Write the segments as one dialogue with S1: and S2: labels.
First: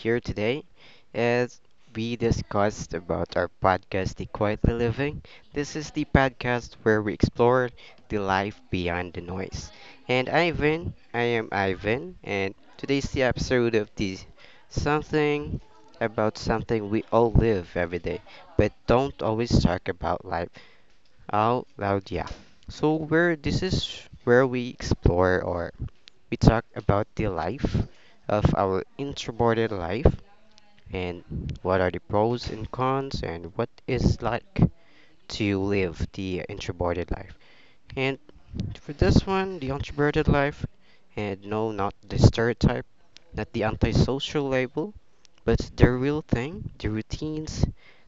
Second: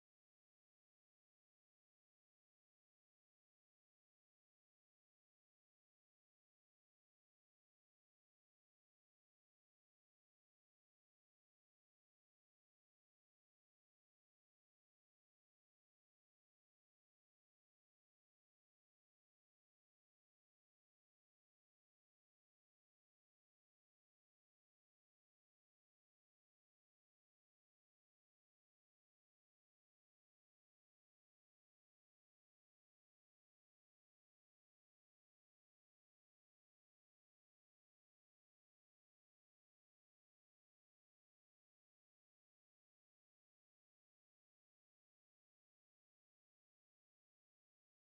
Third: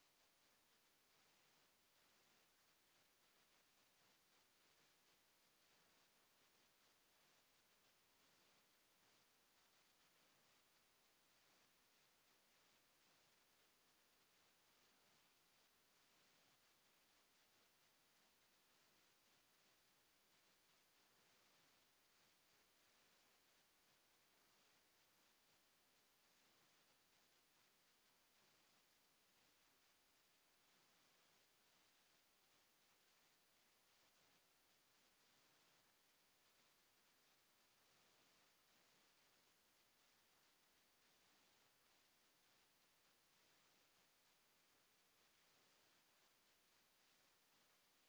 S1: here today as we discussed about our podcast The Quietly Living. This is the podcast where we explore the life beyond the noise. And Ivan, I am Ivan and today's the episode of the something about something we all live every day but don't always talk about life out loud, yeah. So where this is where we explore or we talk about the life of our introverted life and what are the pros and cons and what is like to live the introverted life. And for this one, the introverted life, and no, not the stereotype, not the antisocial label, but the real thing, the routines,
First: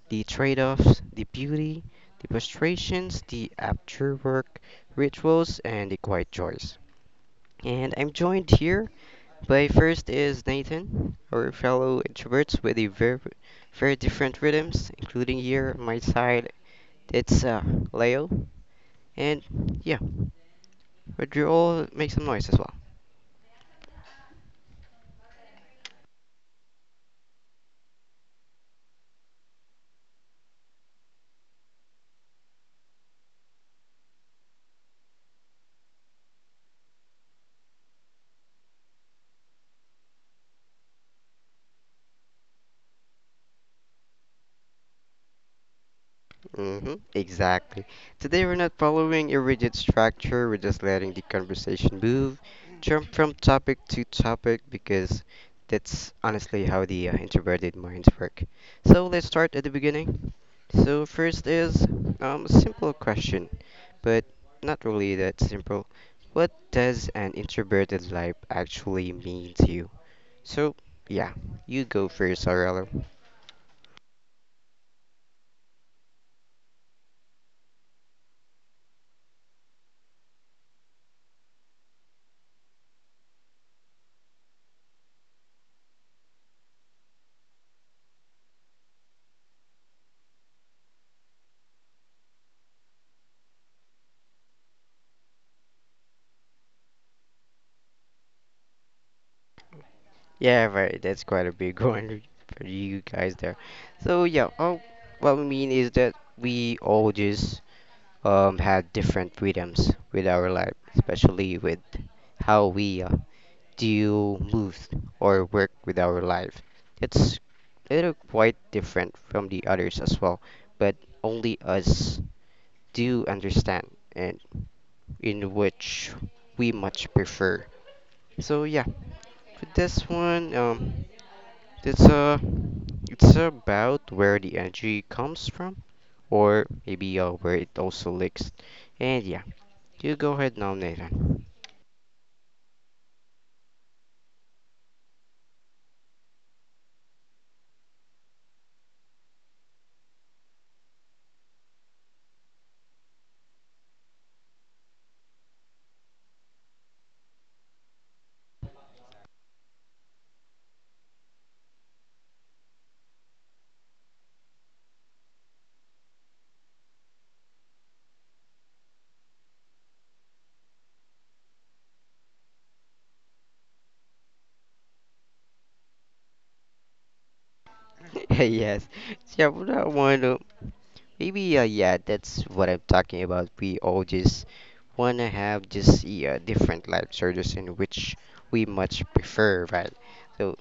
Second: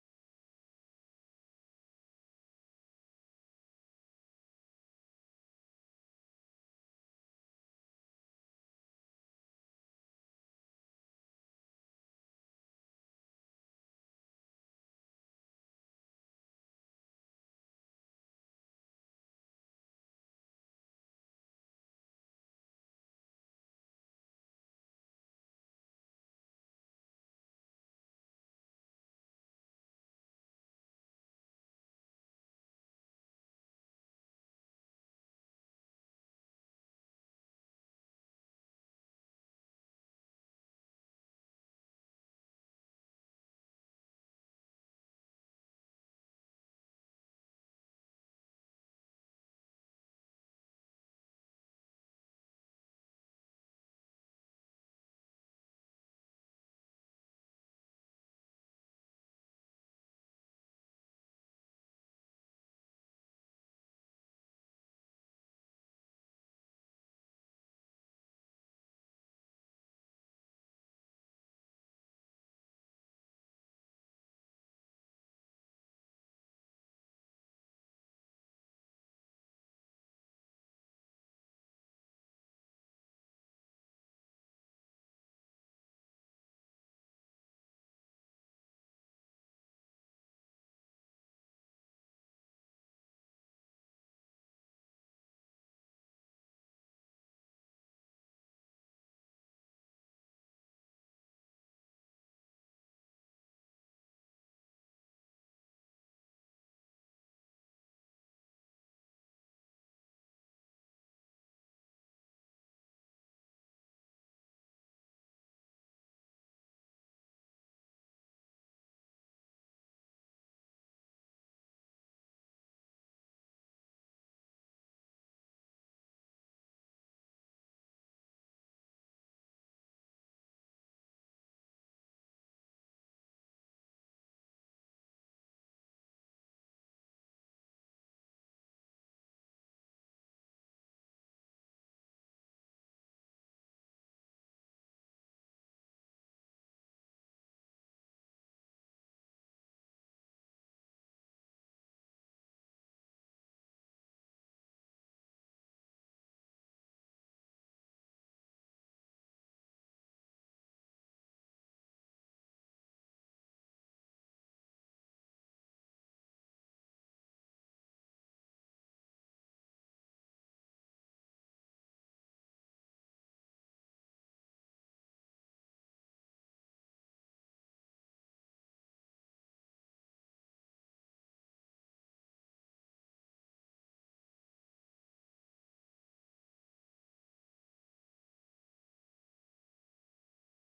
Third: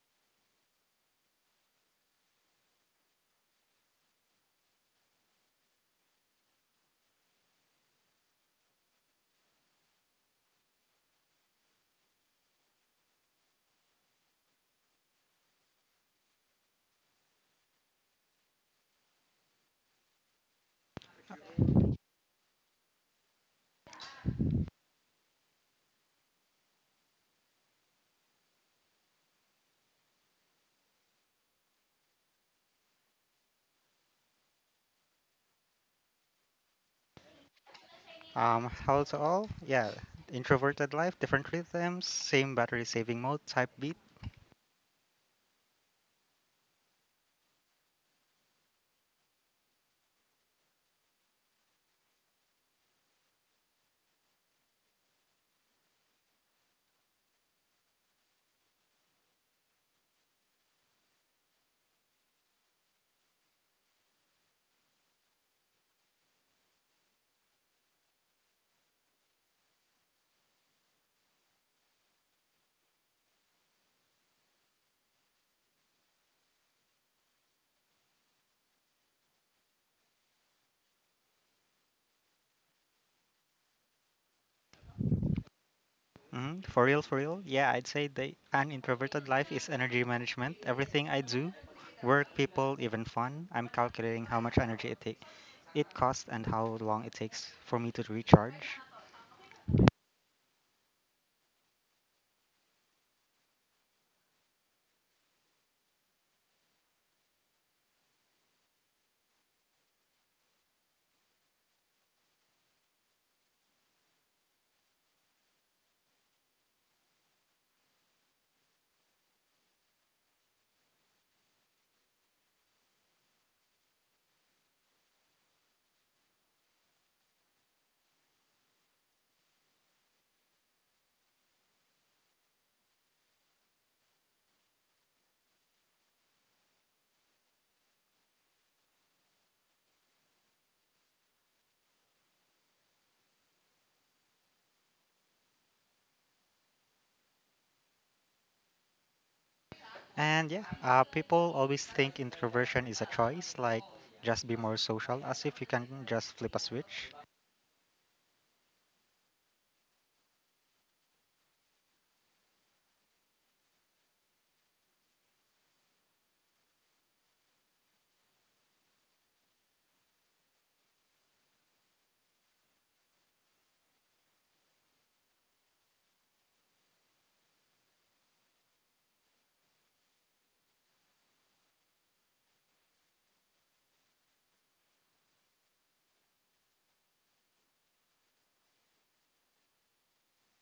S1: the trade offs, the beauty, the frustrations, the after work rituals, and the quiet joys. And I'm joined here by first is Nathan, our fellow introverts with a very, very different rhythms, including here on my side, it's Leo. And yeah, would you all make some noise as well?
S2: Hello to all. Yeah, introverted life, different rhythms, same battery saving mode, type beat.
S1: Hmm, exactly. Today we're not following a rigid structure, we're just letting the conversation move, jump from topic to topic because that's honestly how the introverted minds work. So let's start at the beginning. So first is a simple question, but not really that simple. What does an introverted life actually mean to you? So yeah, you go first, Aurelio.
S2: For real, for real. Yeah, I'd say the an introverted life is energy management. Everything I do, work, people, even fun, I'm calculating how much energy it take, it costs, and how long it takes for me to recharge.
S1: Yeah, right. That's quite a big one for you guys there. So yeah, what we mean is that we all just had different freedoms with our life, especially with how we deal, move, or work with our life. It's a little quite different from the others as well, but only us do understand and in which we much prefer. So yeah, for this one, It's about where the energy comes from, or maybe where it also leaks. And yeah, you go ahead now, Nathan.
S2: And yeah, people always think introversion is a choice, like just be more social, as if you can just flip a switch.
S1: Yes, yeah, but I want to maybe yeah, that's what I'm talking about. We all just wanna have just yeah different life choices in which we much prefer, right? So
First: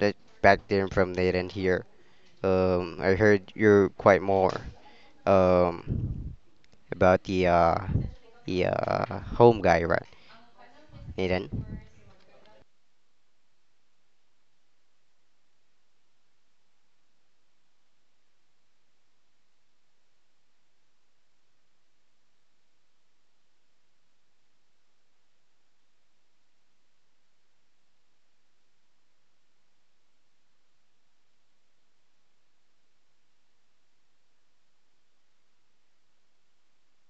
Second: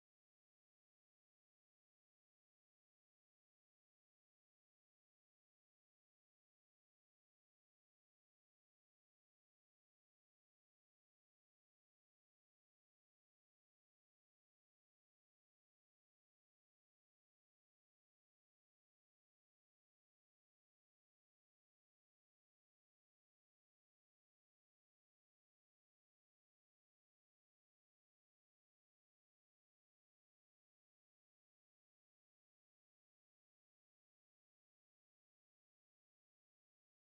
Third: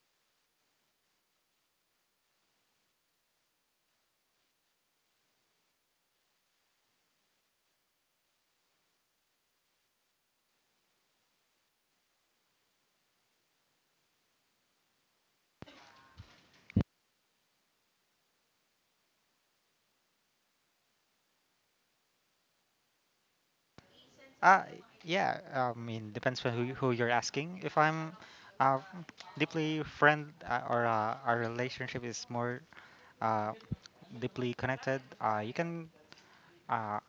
S1: that back then from Nathan here, I heard you're quite more um. about the home guy, right? Nathan.
S2: Uh, yeah, I mean, depends on who, who you're asking. If I'm uh, deeply friend or our relationship is more uh, deeply connected, you can, uh,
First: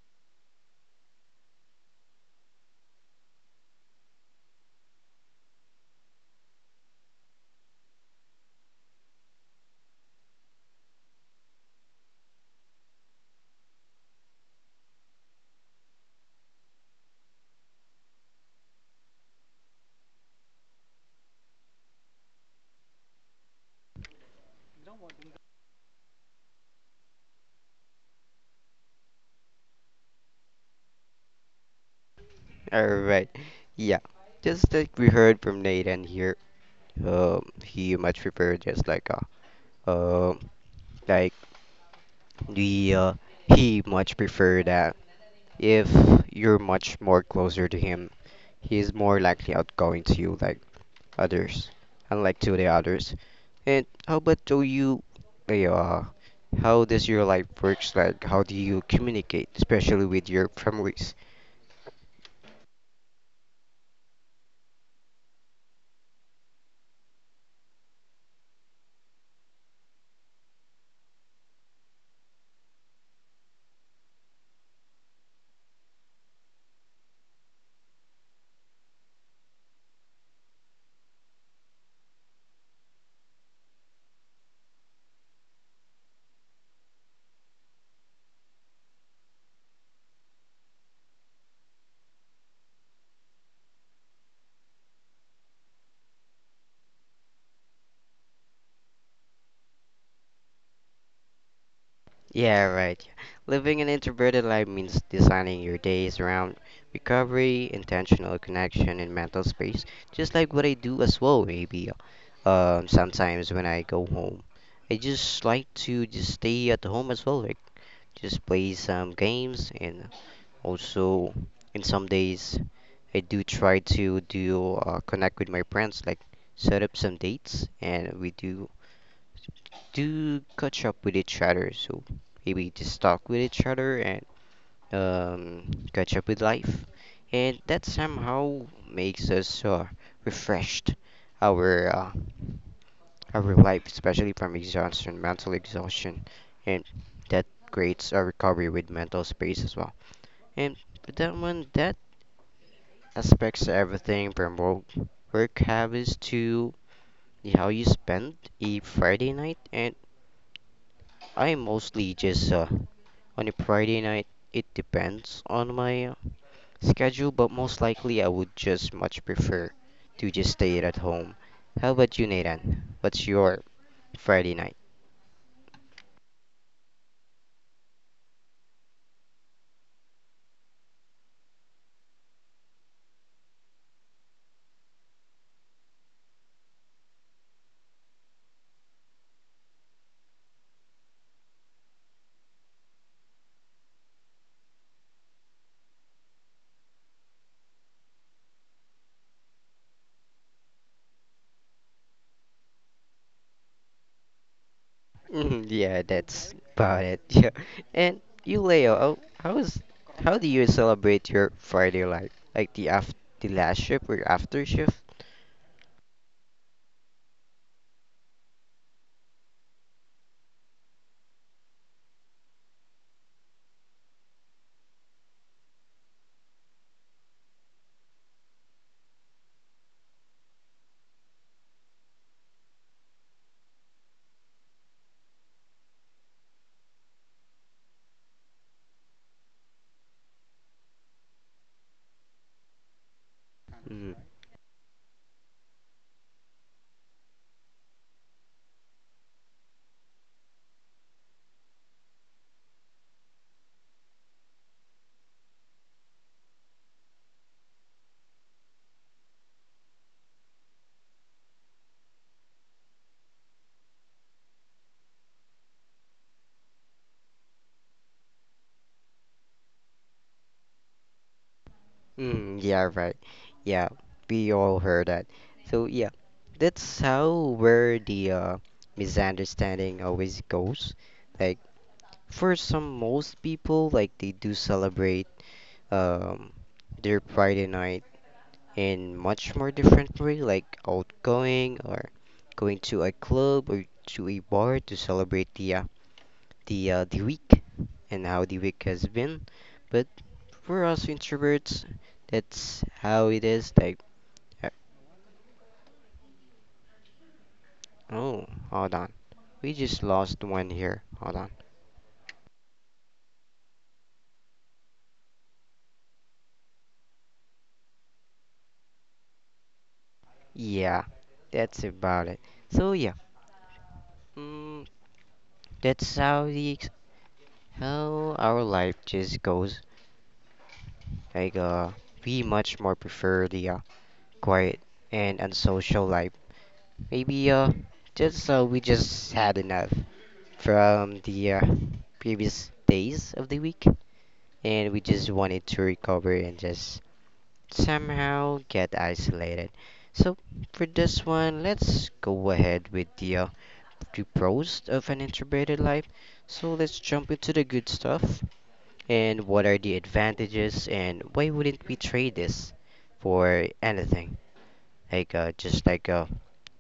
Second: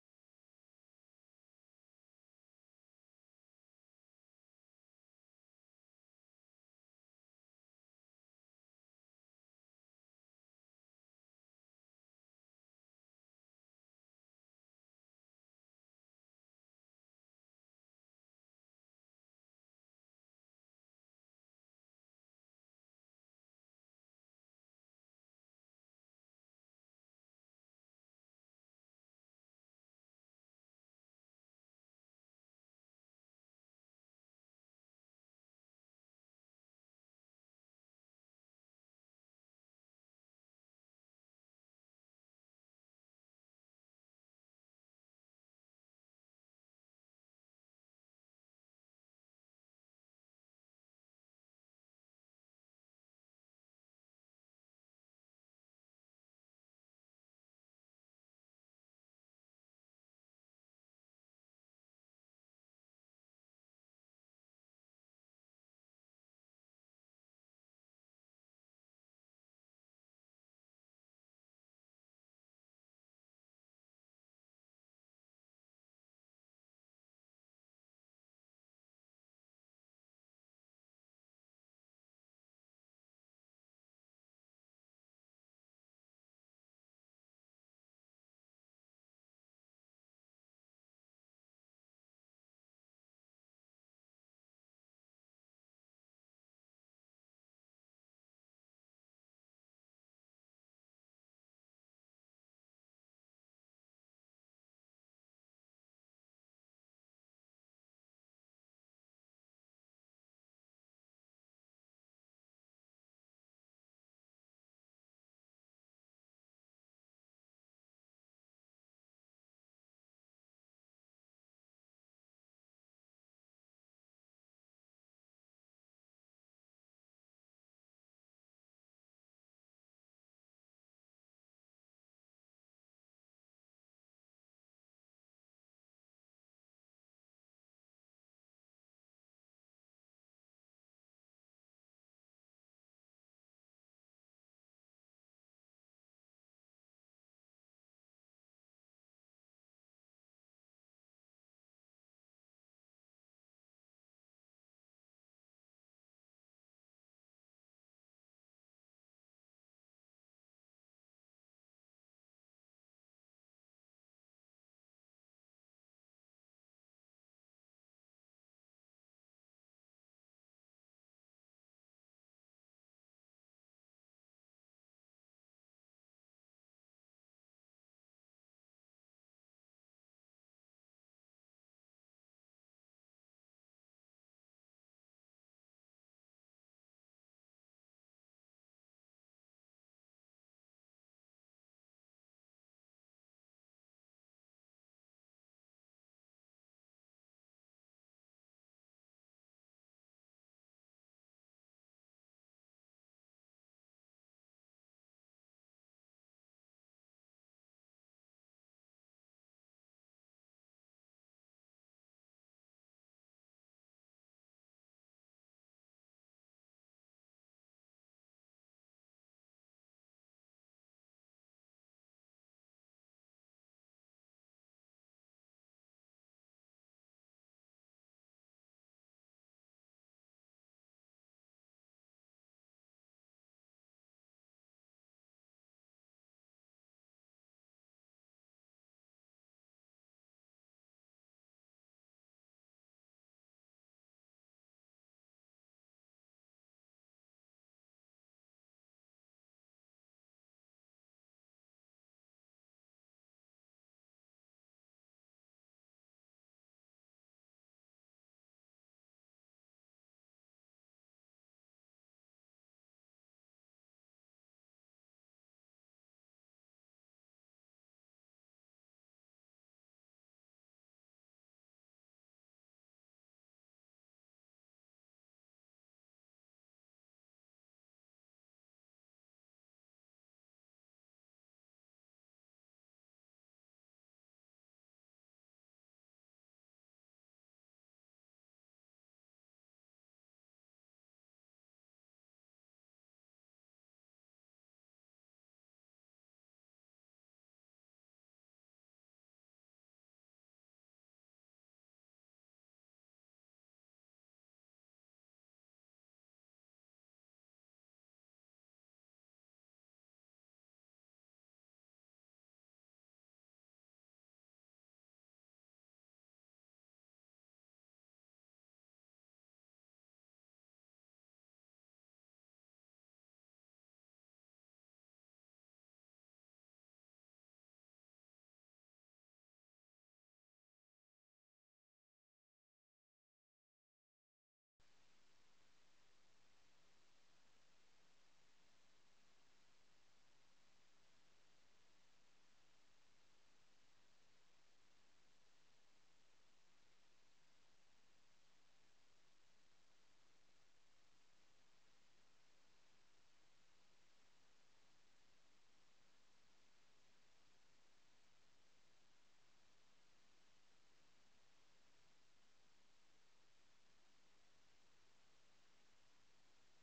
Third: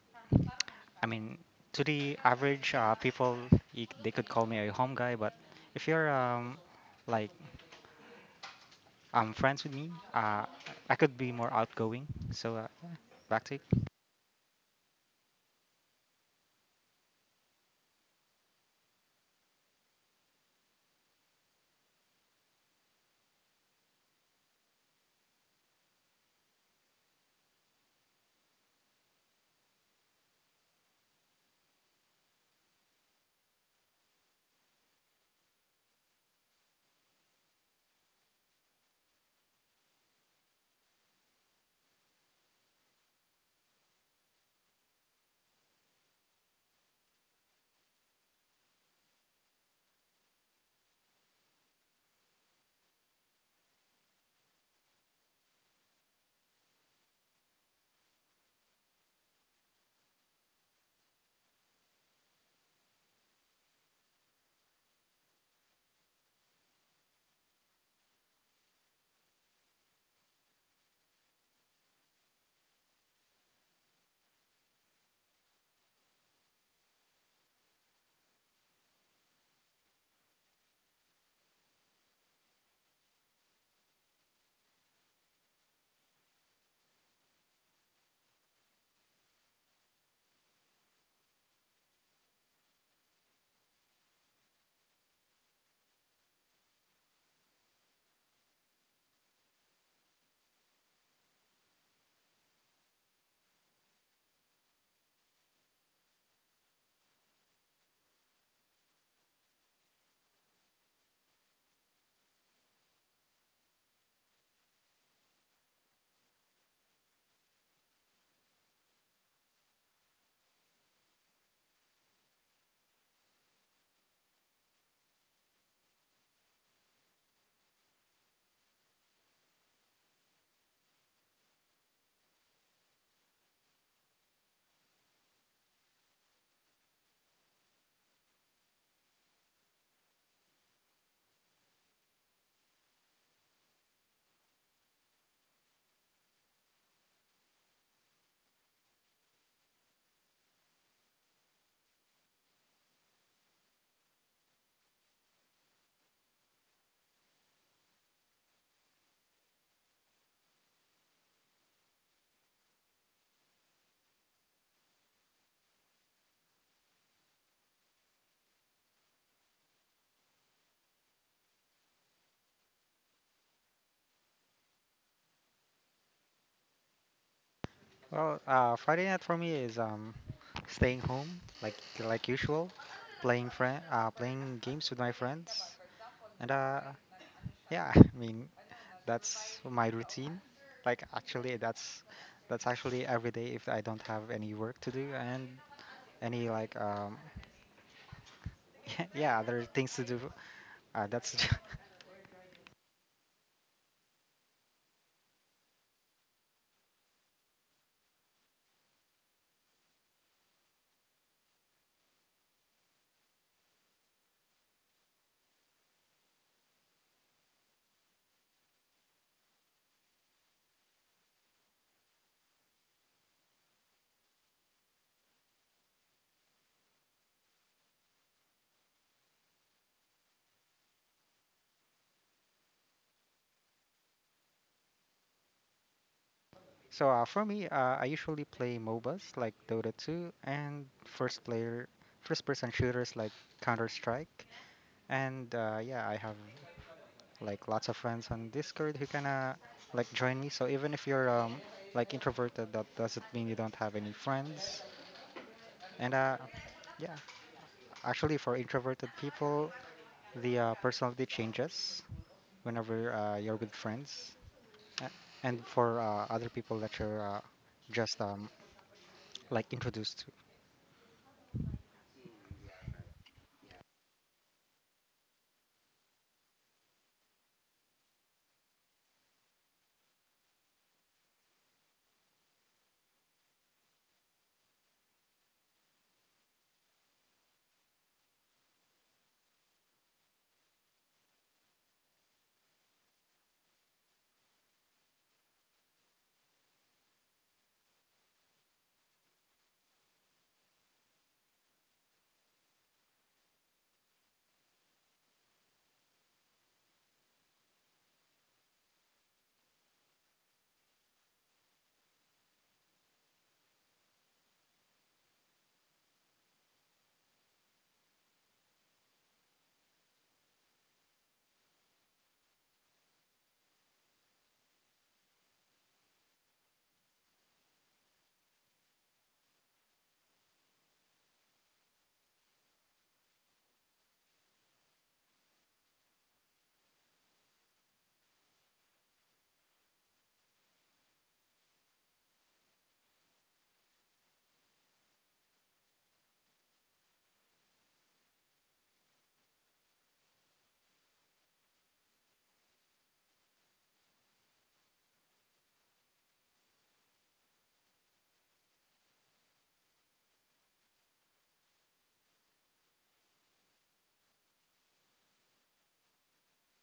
S2: I mean, to the average people, they could call me a home guy, but if you're like friends with me, I could be more outgoing. So back to you.
S1: All right. Yeah. Just like we heard from Nathan here, he much prefer just uh, um, like the he much prefer that if you're much more closer to him, he's more likely outgoing to you. Like others, unlike to the others. And how about do you, eh, uh, how does your life works like? How do you communicate, especially with your families? Yeah, right. Living an introverted life means designing your days around recovery, intentional connection, and mental space. Just like what I do as well, maybe. Sometimes when I go home, I just like to just stay at home as well, like just play some games and also, in some days, I do try to do connect with my friends, like set up some dates, and we do catch up with each other. So maybe just talk with each other and catch up with life, and that somehow makes us refreshed our our life, especially from exhaustion, mental exhaustion, and that creates a recovery with mental space as well. And with that one that aspects everything from work, work habits to how you spend a Friday night. And I mostly just on a Friday night. It depends on my schedule, but most likely I would just much prefer to just stay at home. How about you, Nathan? What's your Friday night?
S2: Well, Friday night for me is staying home like like usual, playing games with my friends, and yeah, I mean that's my routine. Like actually, that's actually every day if I don't have any work to do and any like yeah, other things to do. That's
S1: Mhm. Yeah, that's about it. Yeah. And you, Leo, how do you celebrate your Friday life? Like the last shift or after shift?
S2: So for me. I usually play MOBAs like Dota 2 and first person shooters like Counter
S1: Mm.
S2: Strike. And yeah, I have like lots of friends on Discord who kinda like join me. So even if you're like introverted, that doesn't mean you don't have any friends. And yeah, actually for introverted people, the personality changes whenever you're with friends. A- And for other people that you're just like introduced to.
S1: Mm, yeah, right. Yeah, we all heard that. So yeah, that's how where the misunderstanding always goes. Like for some most people, like they do celebrate um their Friday night in much more different way, like outgoing or going to a club or to a bar to celebrate the the week and how the week has been. But for us introverts, that's how it is. Like, uh, oh, hold on, we just lost one here. Hold on. Yeah, that's about it. So yeah, mm, that's how how our life just goes. Like, we much more prefer the quiet, and unsocial life. Maybe just we just had enough from the previous days of the week, and we just wanted to recover and just somehow get isolated. So for this one, let's go ahead with the the pros of an introverted life. So let's jump into the good stuff and what are the advantages and why wouldn't we trade this for anything? Like just like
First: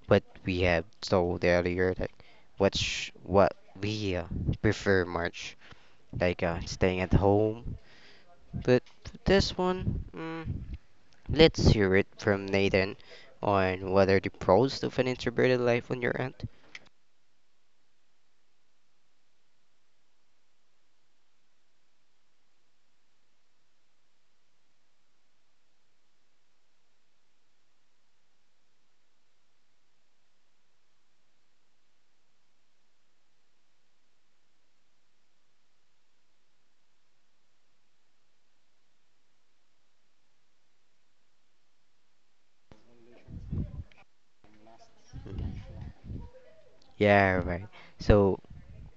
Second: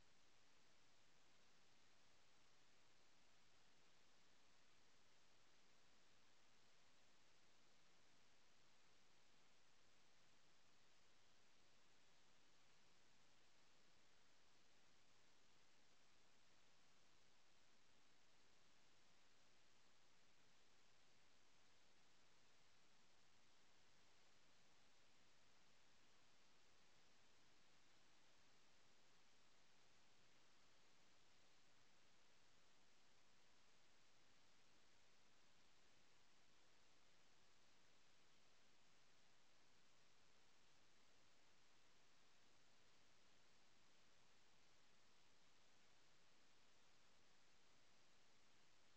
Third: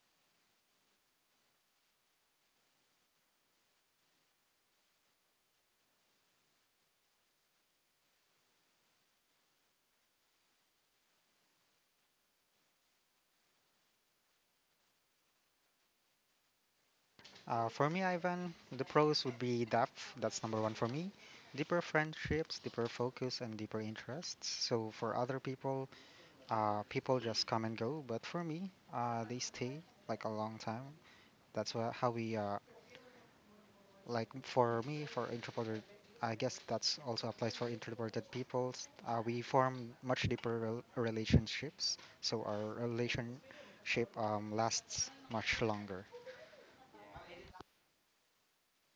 S1: what we have told earlier, like what we prefer much, like staying at home. But this one, let's hear it from Nathan on what are the pros of an introverted life on your end.
S2: For me, Ivan, the pros would be depth. That's number one for me. Deeper friendships, deeper focus, and deeper interests. So for other people, people just come and go. But for me, they stay like a long time. That's how we like for me for introverted. I guess that's also applies for introverted people. We form much deeper relationships, so our relationship lasts much longer.
S1: Yeah, right. So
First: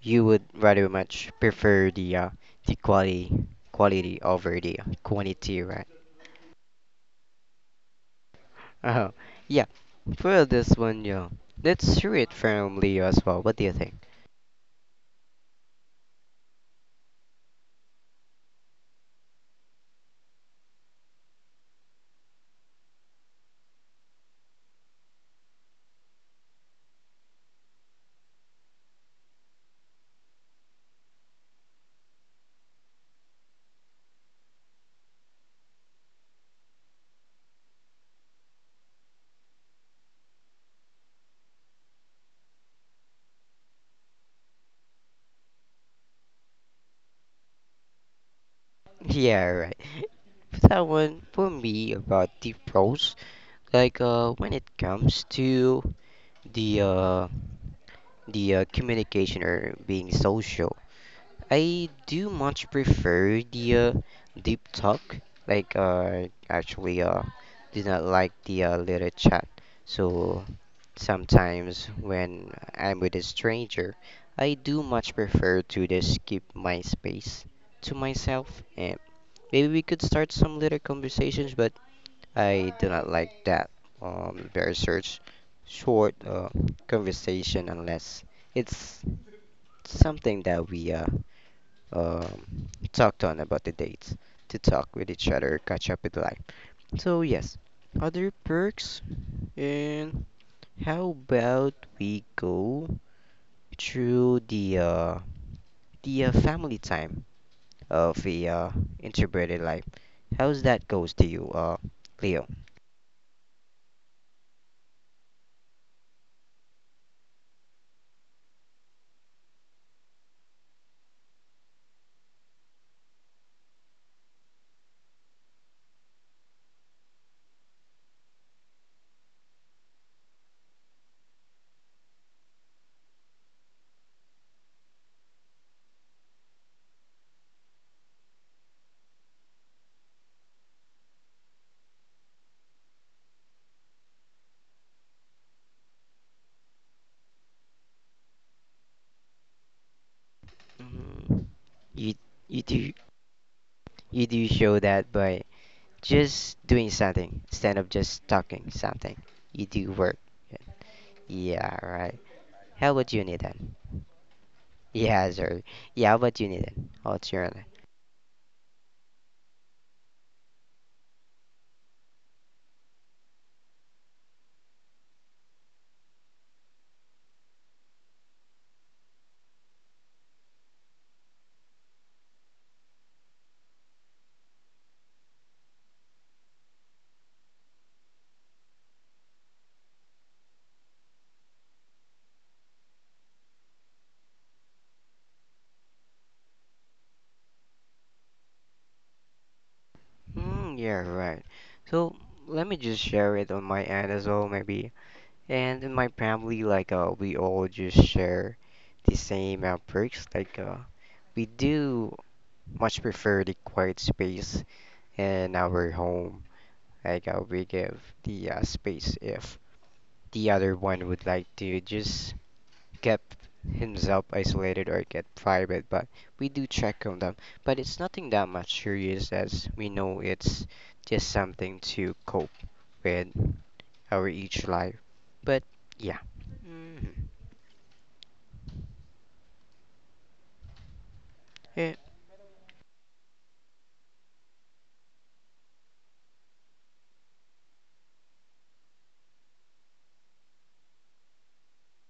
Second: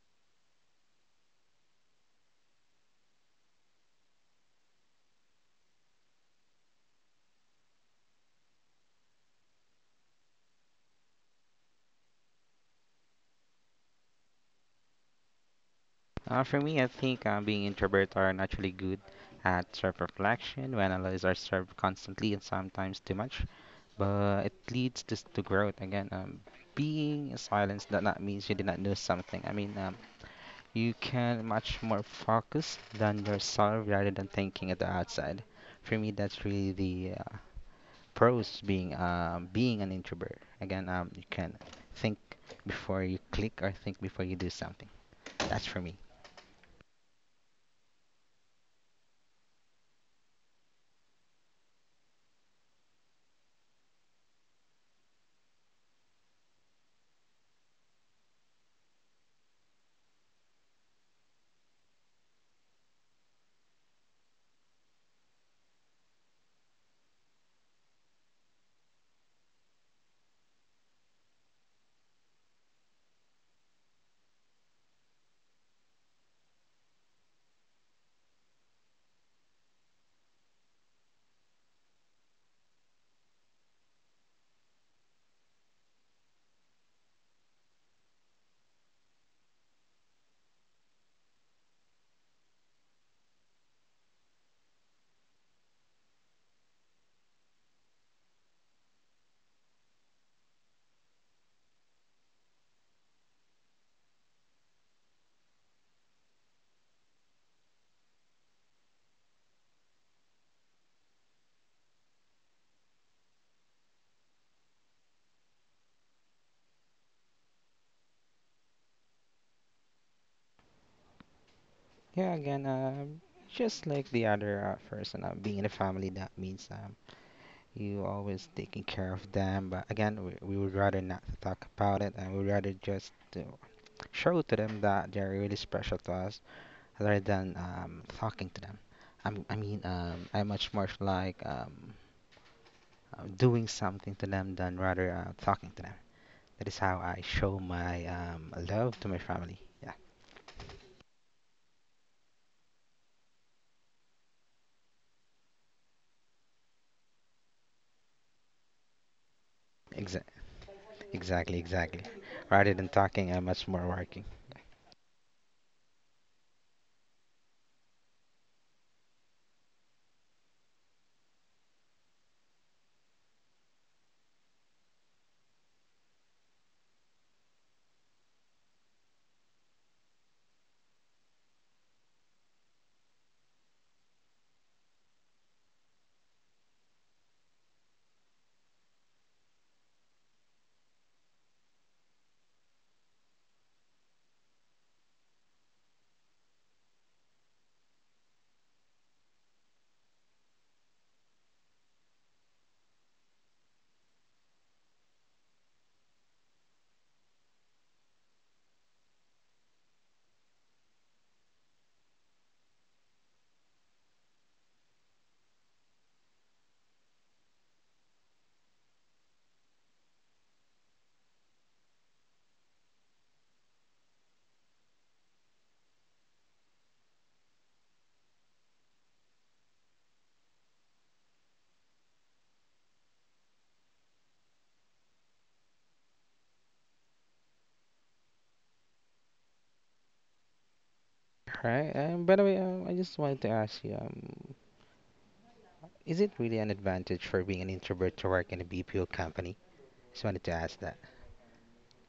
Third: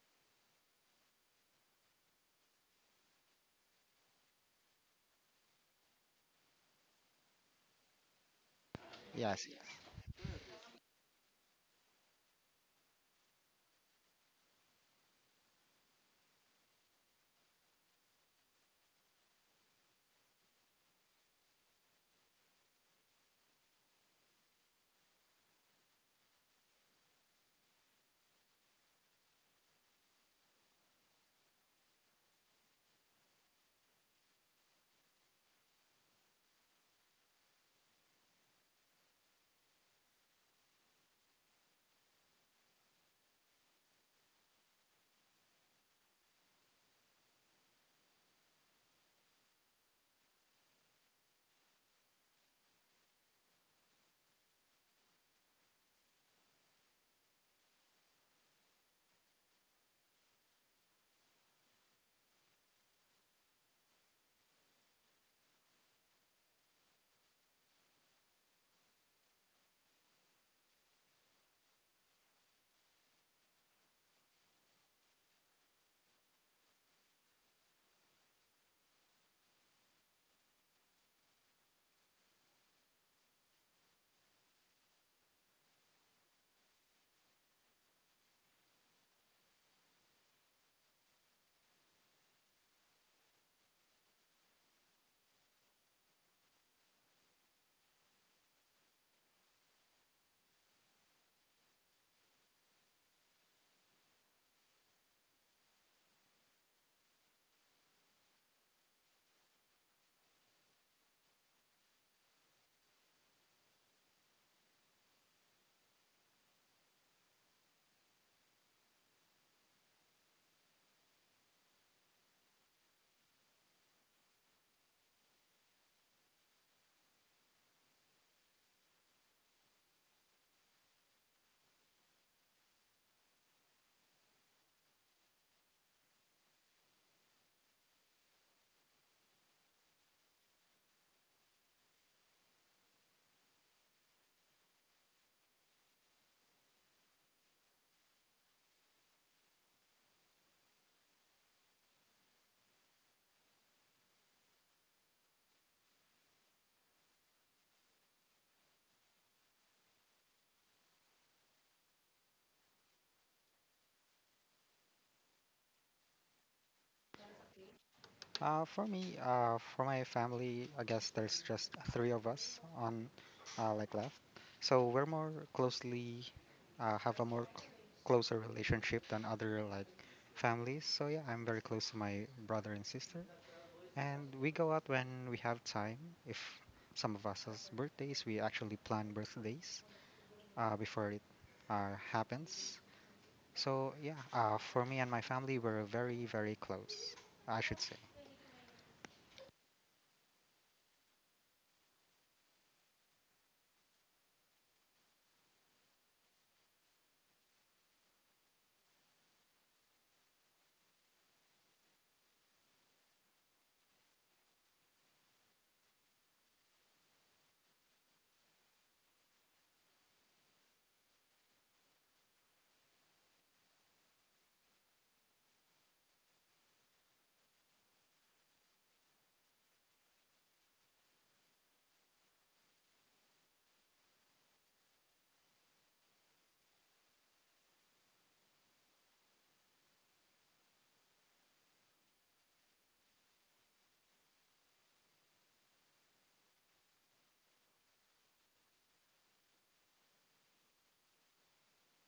S1: you would rather much prefer the the quality over the quantity, right? Oh,
S2: Yes.
S1: yeah. For this one, yeah. Let's hear it from Leo as well. What do you think?
S3: For me, I think being introvert are naturally good at self-reflection. We analyze ourselves constantly and sometimes too much, but it leads to growth. Again, being silenced does not means you did not know something. I mean, you can much more focus than yourself rather than thinking at the outside. For me, that's really the pros being being an introvert. Again, you can think before you click or think before you do something. That's for me.
S1: Yeah, right. For that one, for me, about the pros, like when it comes to the communication or being social. I do much prefer the deep talk. Like, actually, do not like the little chat. So sometimes when I'm with a stranger, I do much prefer to just keep my space to myself. And maybe we could start some little conversations, but I do not like that very search short conversation unless it's something that we talk on about the dates, to talk with each other, catch up with life. So yes, other perks, and how about we go through the family time of the integrated life? How's that goes to you, Leo?
S3: Yeah, again, just like the other person, being in a family, that means you always taking care of them. But again, we would rather not to talk about it, and we would rather just to show to them that they're really special to us, rather than talking to them. I much more like doing something to them than rather talking to them. That is how I show my love to my family. Yeah,
S1: Mm, you you do you do show that by just doing something instead of just talking something. You do work.
S3: exa exactly,
S1: Yeah,
S3: exactly.
S1: right.
S3: Rather than
S1: How about you,
S3: talking, I'm much
S1: Nathan?
S3: more working.
S1: Yeah, sorry. Yeah, how about you, Nathan? What's your other?
S2: For me, for my family, I guess there's just three of us on, like left. So we're more closely, have a more cl- closer relationship than other like families. So yeah, I'm very close to my brother and sister, and we go out when we have time. If some of us has birthdays, we actually plan birthdays, before it, happens. So yeah, for me and my family, we're very, very close. I should say.
S1: Mm, yeah, right. So let me just share it on my end as well, maybe. And in my family, like we all just share the same outbreaks. Like we do much prefer the quiet space in our home. Like we give the space if the other one would like to just kept himself isolated or kept private, but we do check on them. But it's nothing that much serious as we know it's just something to cope with our each life. But yeah. Mhm.
S3: Right.
S1: Eh,
S3: By the way, I just wanted to ask you, is it really an advantage for being an introvert to work in a BPO company? Just wanted to ask that.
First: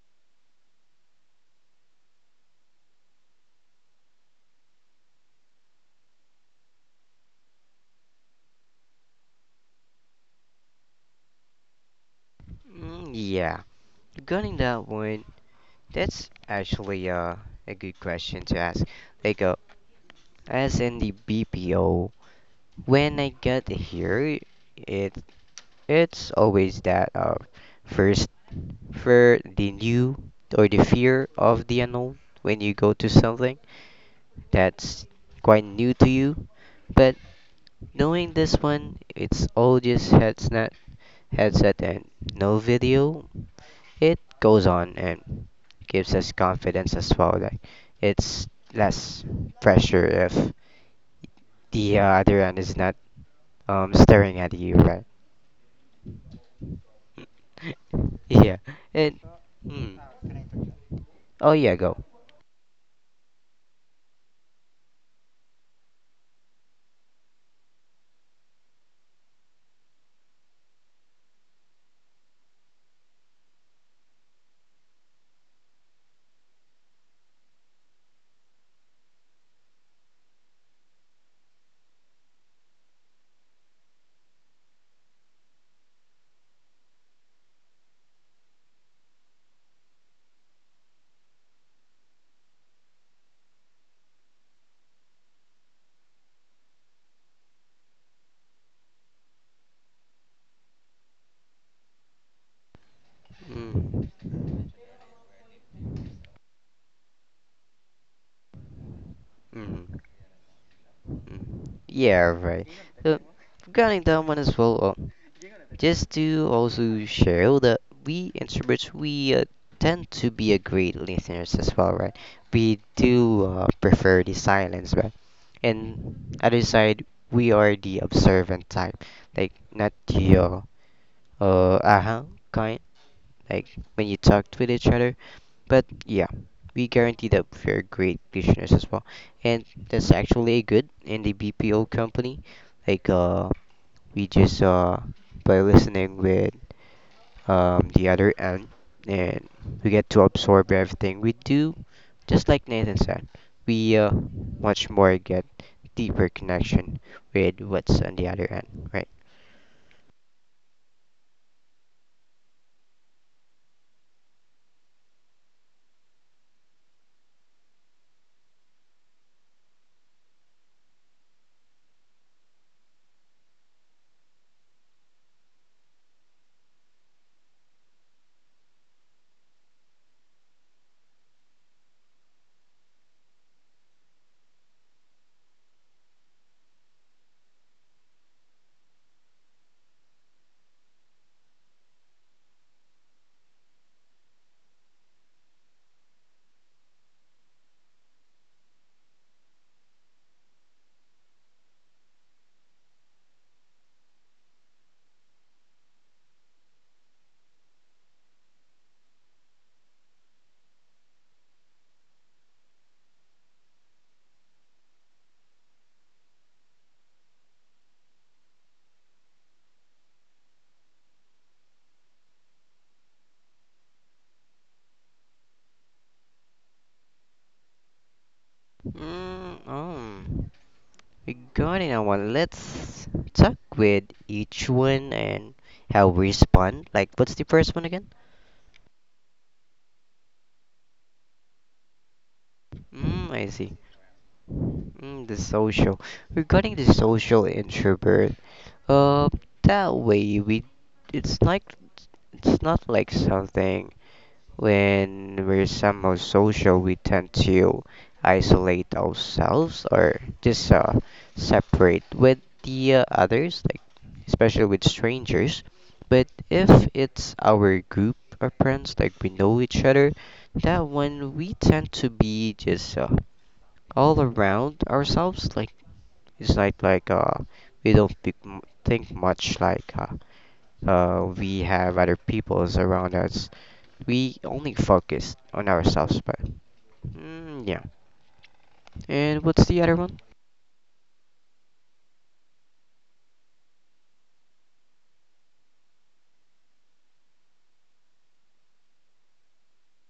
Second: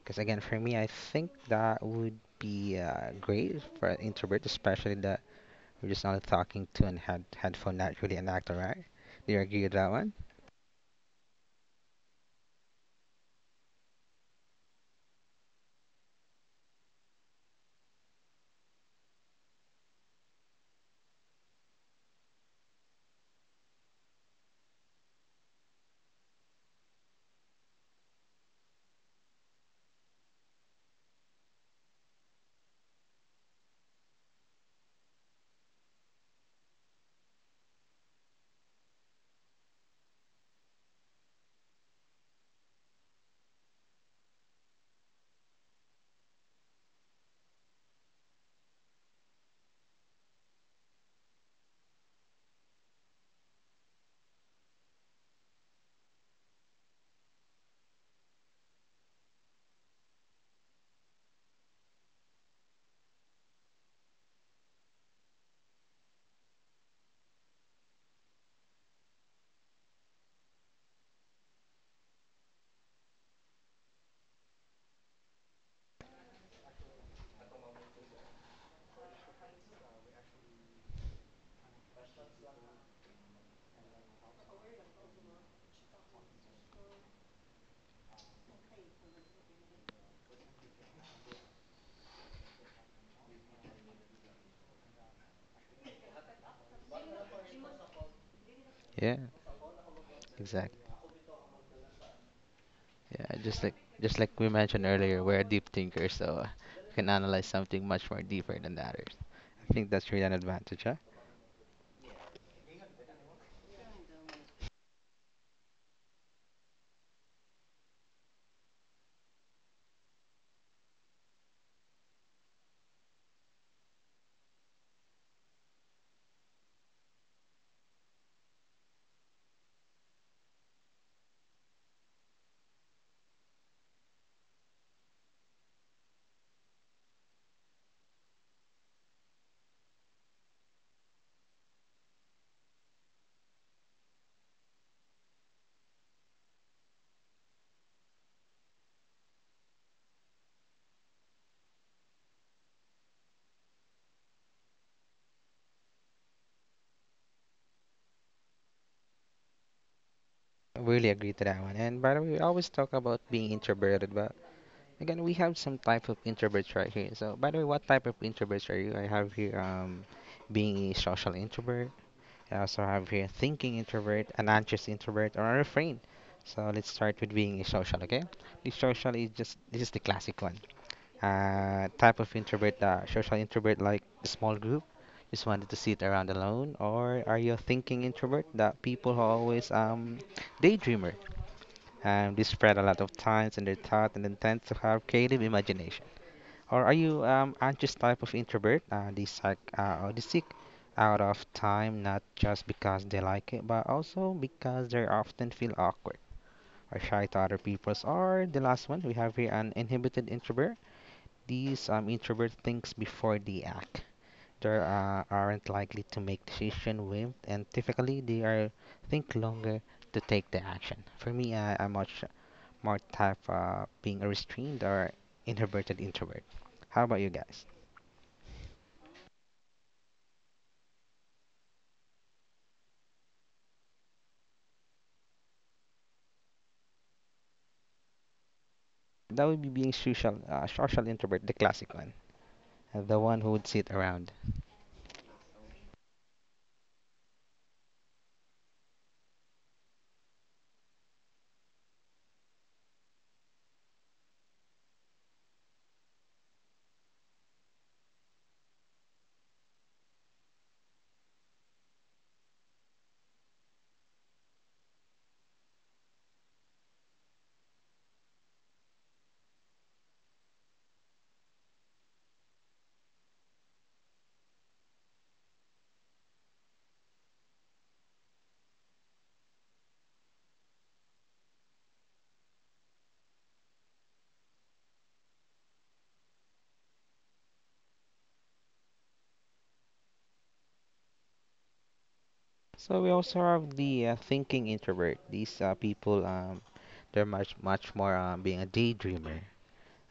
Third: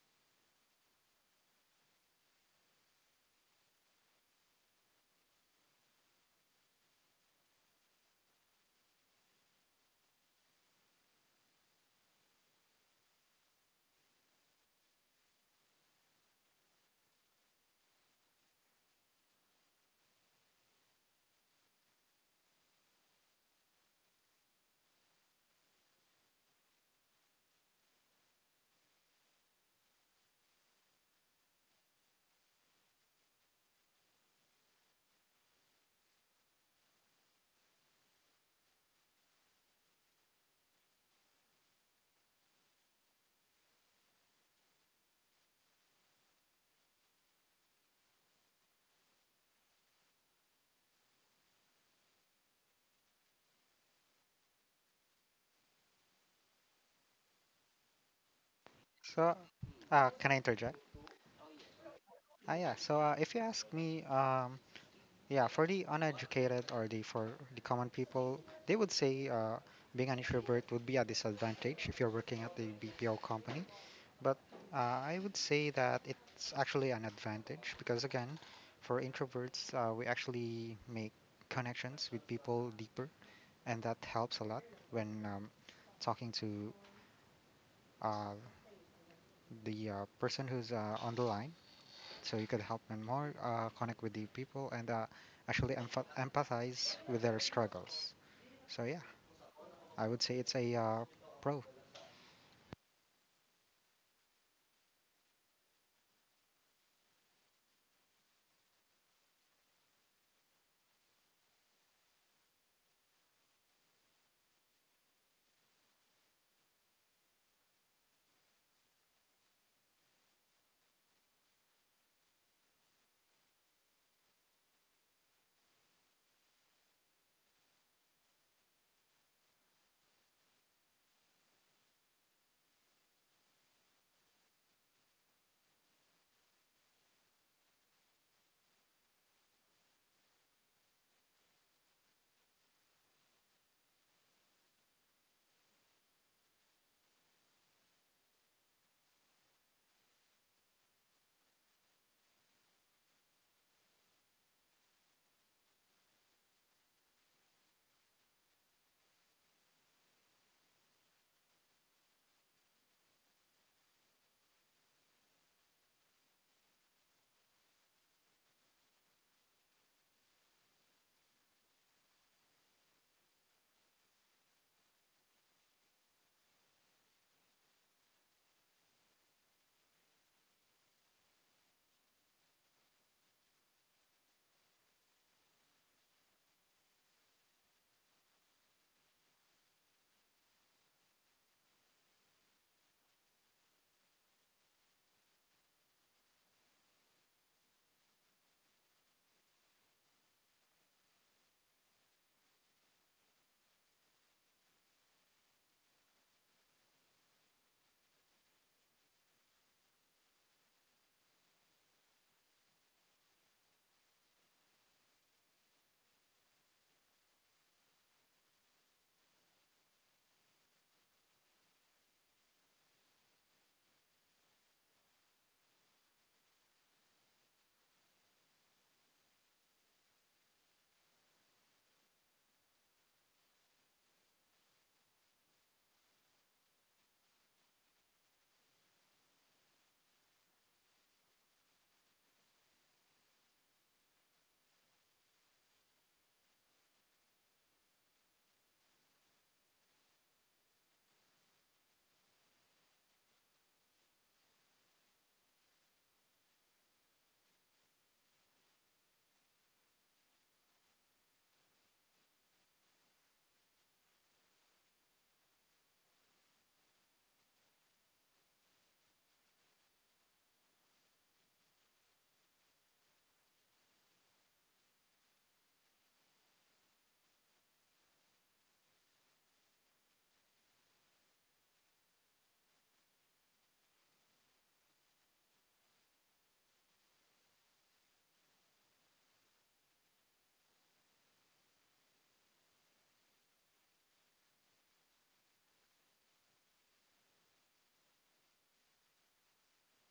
S3: Because again, for me, I think that would be great for an introvert, especially that you're just only talking to an headphone, not really an actor, right? Do you agree with that one?
S1: mm, yeah. Regarding that one, that's actually a good question to ask. Like, as in the BPO, when I got here, it it's always that first for the new or the fear of the unknown when you go to something that's quite new to you. But knowing this one, it's all just headset and no video. It goes on and gives us confidence as well. Like it's less pressure if the other end is not staring at you, right? Yeah. It.
S2: So,
S1: Hmm.
S2: can I interject?
S1: Oh yeah, go.
S2: Yeah. So, if you ask me, yeah, for the uneducated or the for the common people, they would say being an introvert would be a disadvantage if you're working at the BPO company. But I would say that it's actually an advantage because again, for introverts, we actually make connections with people deeper, and that helps a lot when talking to uh, the person who's on the line so you could help them more, connect with the people, and actually empathize with their struggles. So yeah,
S3: Yeah,
S2: I would say it's a
S3: exactly.
S2: pro.
S3: Yeah, just like
S1: Mm,
S3: just like we mentioned earlier, we're a deep thinker, so we can analyze something much more deeper than the others. I think
S1: mm,
S3: that's really an advantage, huh?
S1: mm. Yeah, right. So, regarding that one as well, just to also share that we introverts, we tend to be a great listeners as well, right? We do prefer the silence, right? And other side, we are the observant type, like not the uh-huh kind. Like when you talked with each other. But yeah, we guarantee that we're great listeners as well. And that's actually a good in the BPO company. Like we just by listening with the other end and we get to absorb everything we do just like Nathan said. We much more get deeper connection with what's on the other end, right?
S3: I really agree to that one. And by the way, we always talk about being introverted, but again, we have some type of introverts right here. So, by the way, what type of introverts are you? I have here being a social introvert. I also have here thinking introvert, an anxious introvert, or a refrain. So let's start with being a social, okay? The social is just this is the classic one. Type of introvert, social introvert, like a small group, just wanted to sit around alone, or are you a thinking introvert, the people who always daydreamer? They spread a lot of times in their thought and intend to have creative imagination. Or are you anxious type of introvert? They seek or they seek out of time not just because they like it, but also because they often feel awkward or shy to other people's. Or the last one we have here an inhibited introvert. These introvert thinks before they act. They aren't likely to make decision with, and typically they are think longer to take the action. For me, I'm much more type of being a restrained or introverted introvert. How about you guys?
S1: Mm, oh. We're going in our Let's talk with each one and how we respond. Like, what's the first one again?
S3: That would be being social, social introvert, the classic one, the
S1: Mm,
S3: one
S1: I
S3: who would
S1: see.
S3: sit around.
S1: Mm, the social. Regarding the social introvert, uh, that way we, it's like, it's not like something when we're somehow social, we tend to isolate ourselves or just separate with the others, like especially with strangers. But if it's our group of friends, like we know each other, that one we tend to be just all around ourselves. Like it's not like we don't think, think much like we have other peoples around us. We only focus on ourselves, but yeah. And what's the other one?
S3: So we also have the thinking introvert. These people, they're much more being a daydreamer.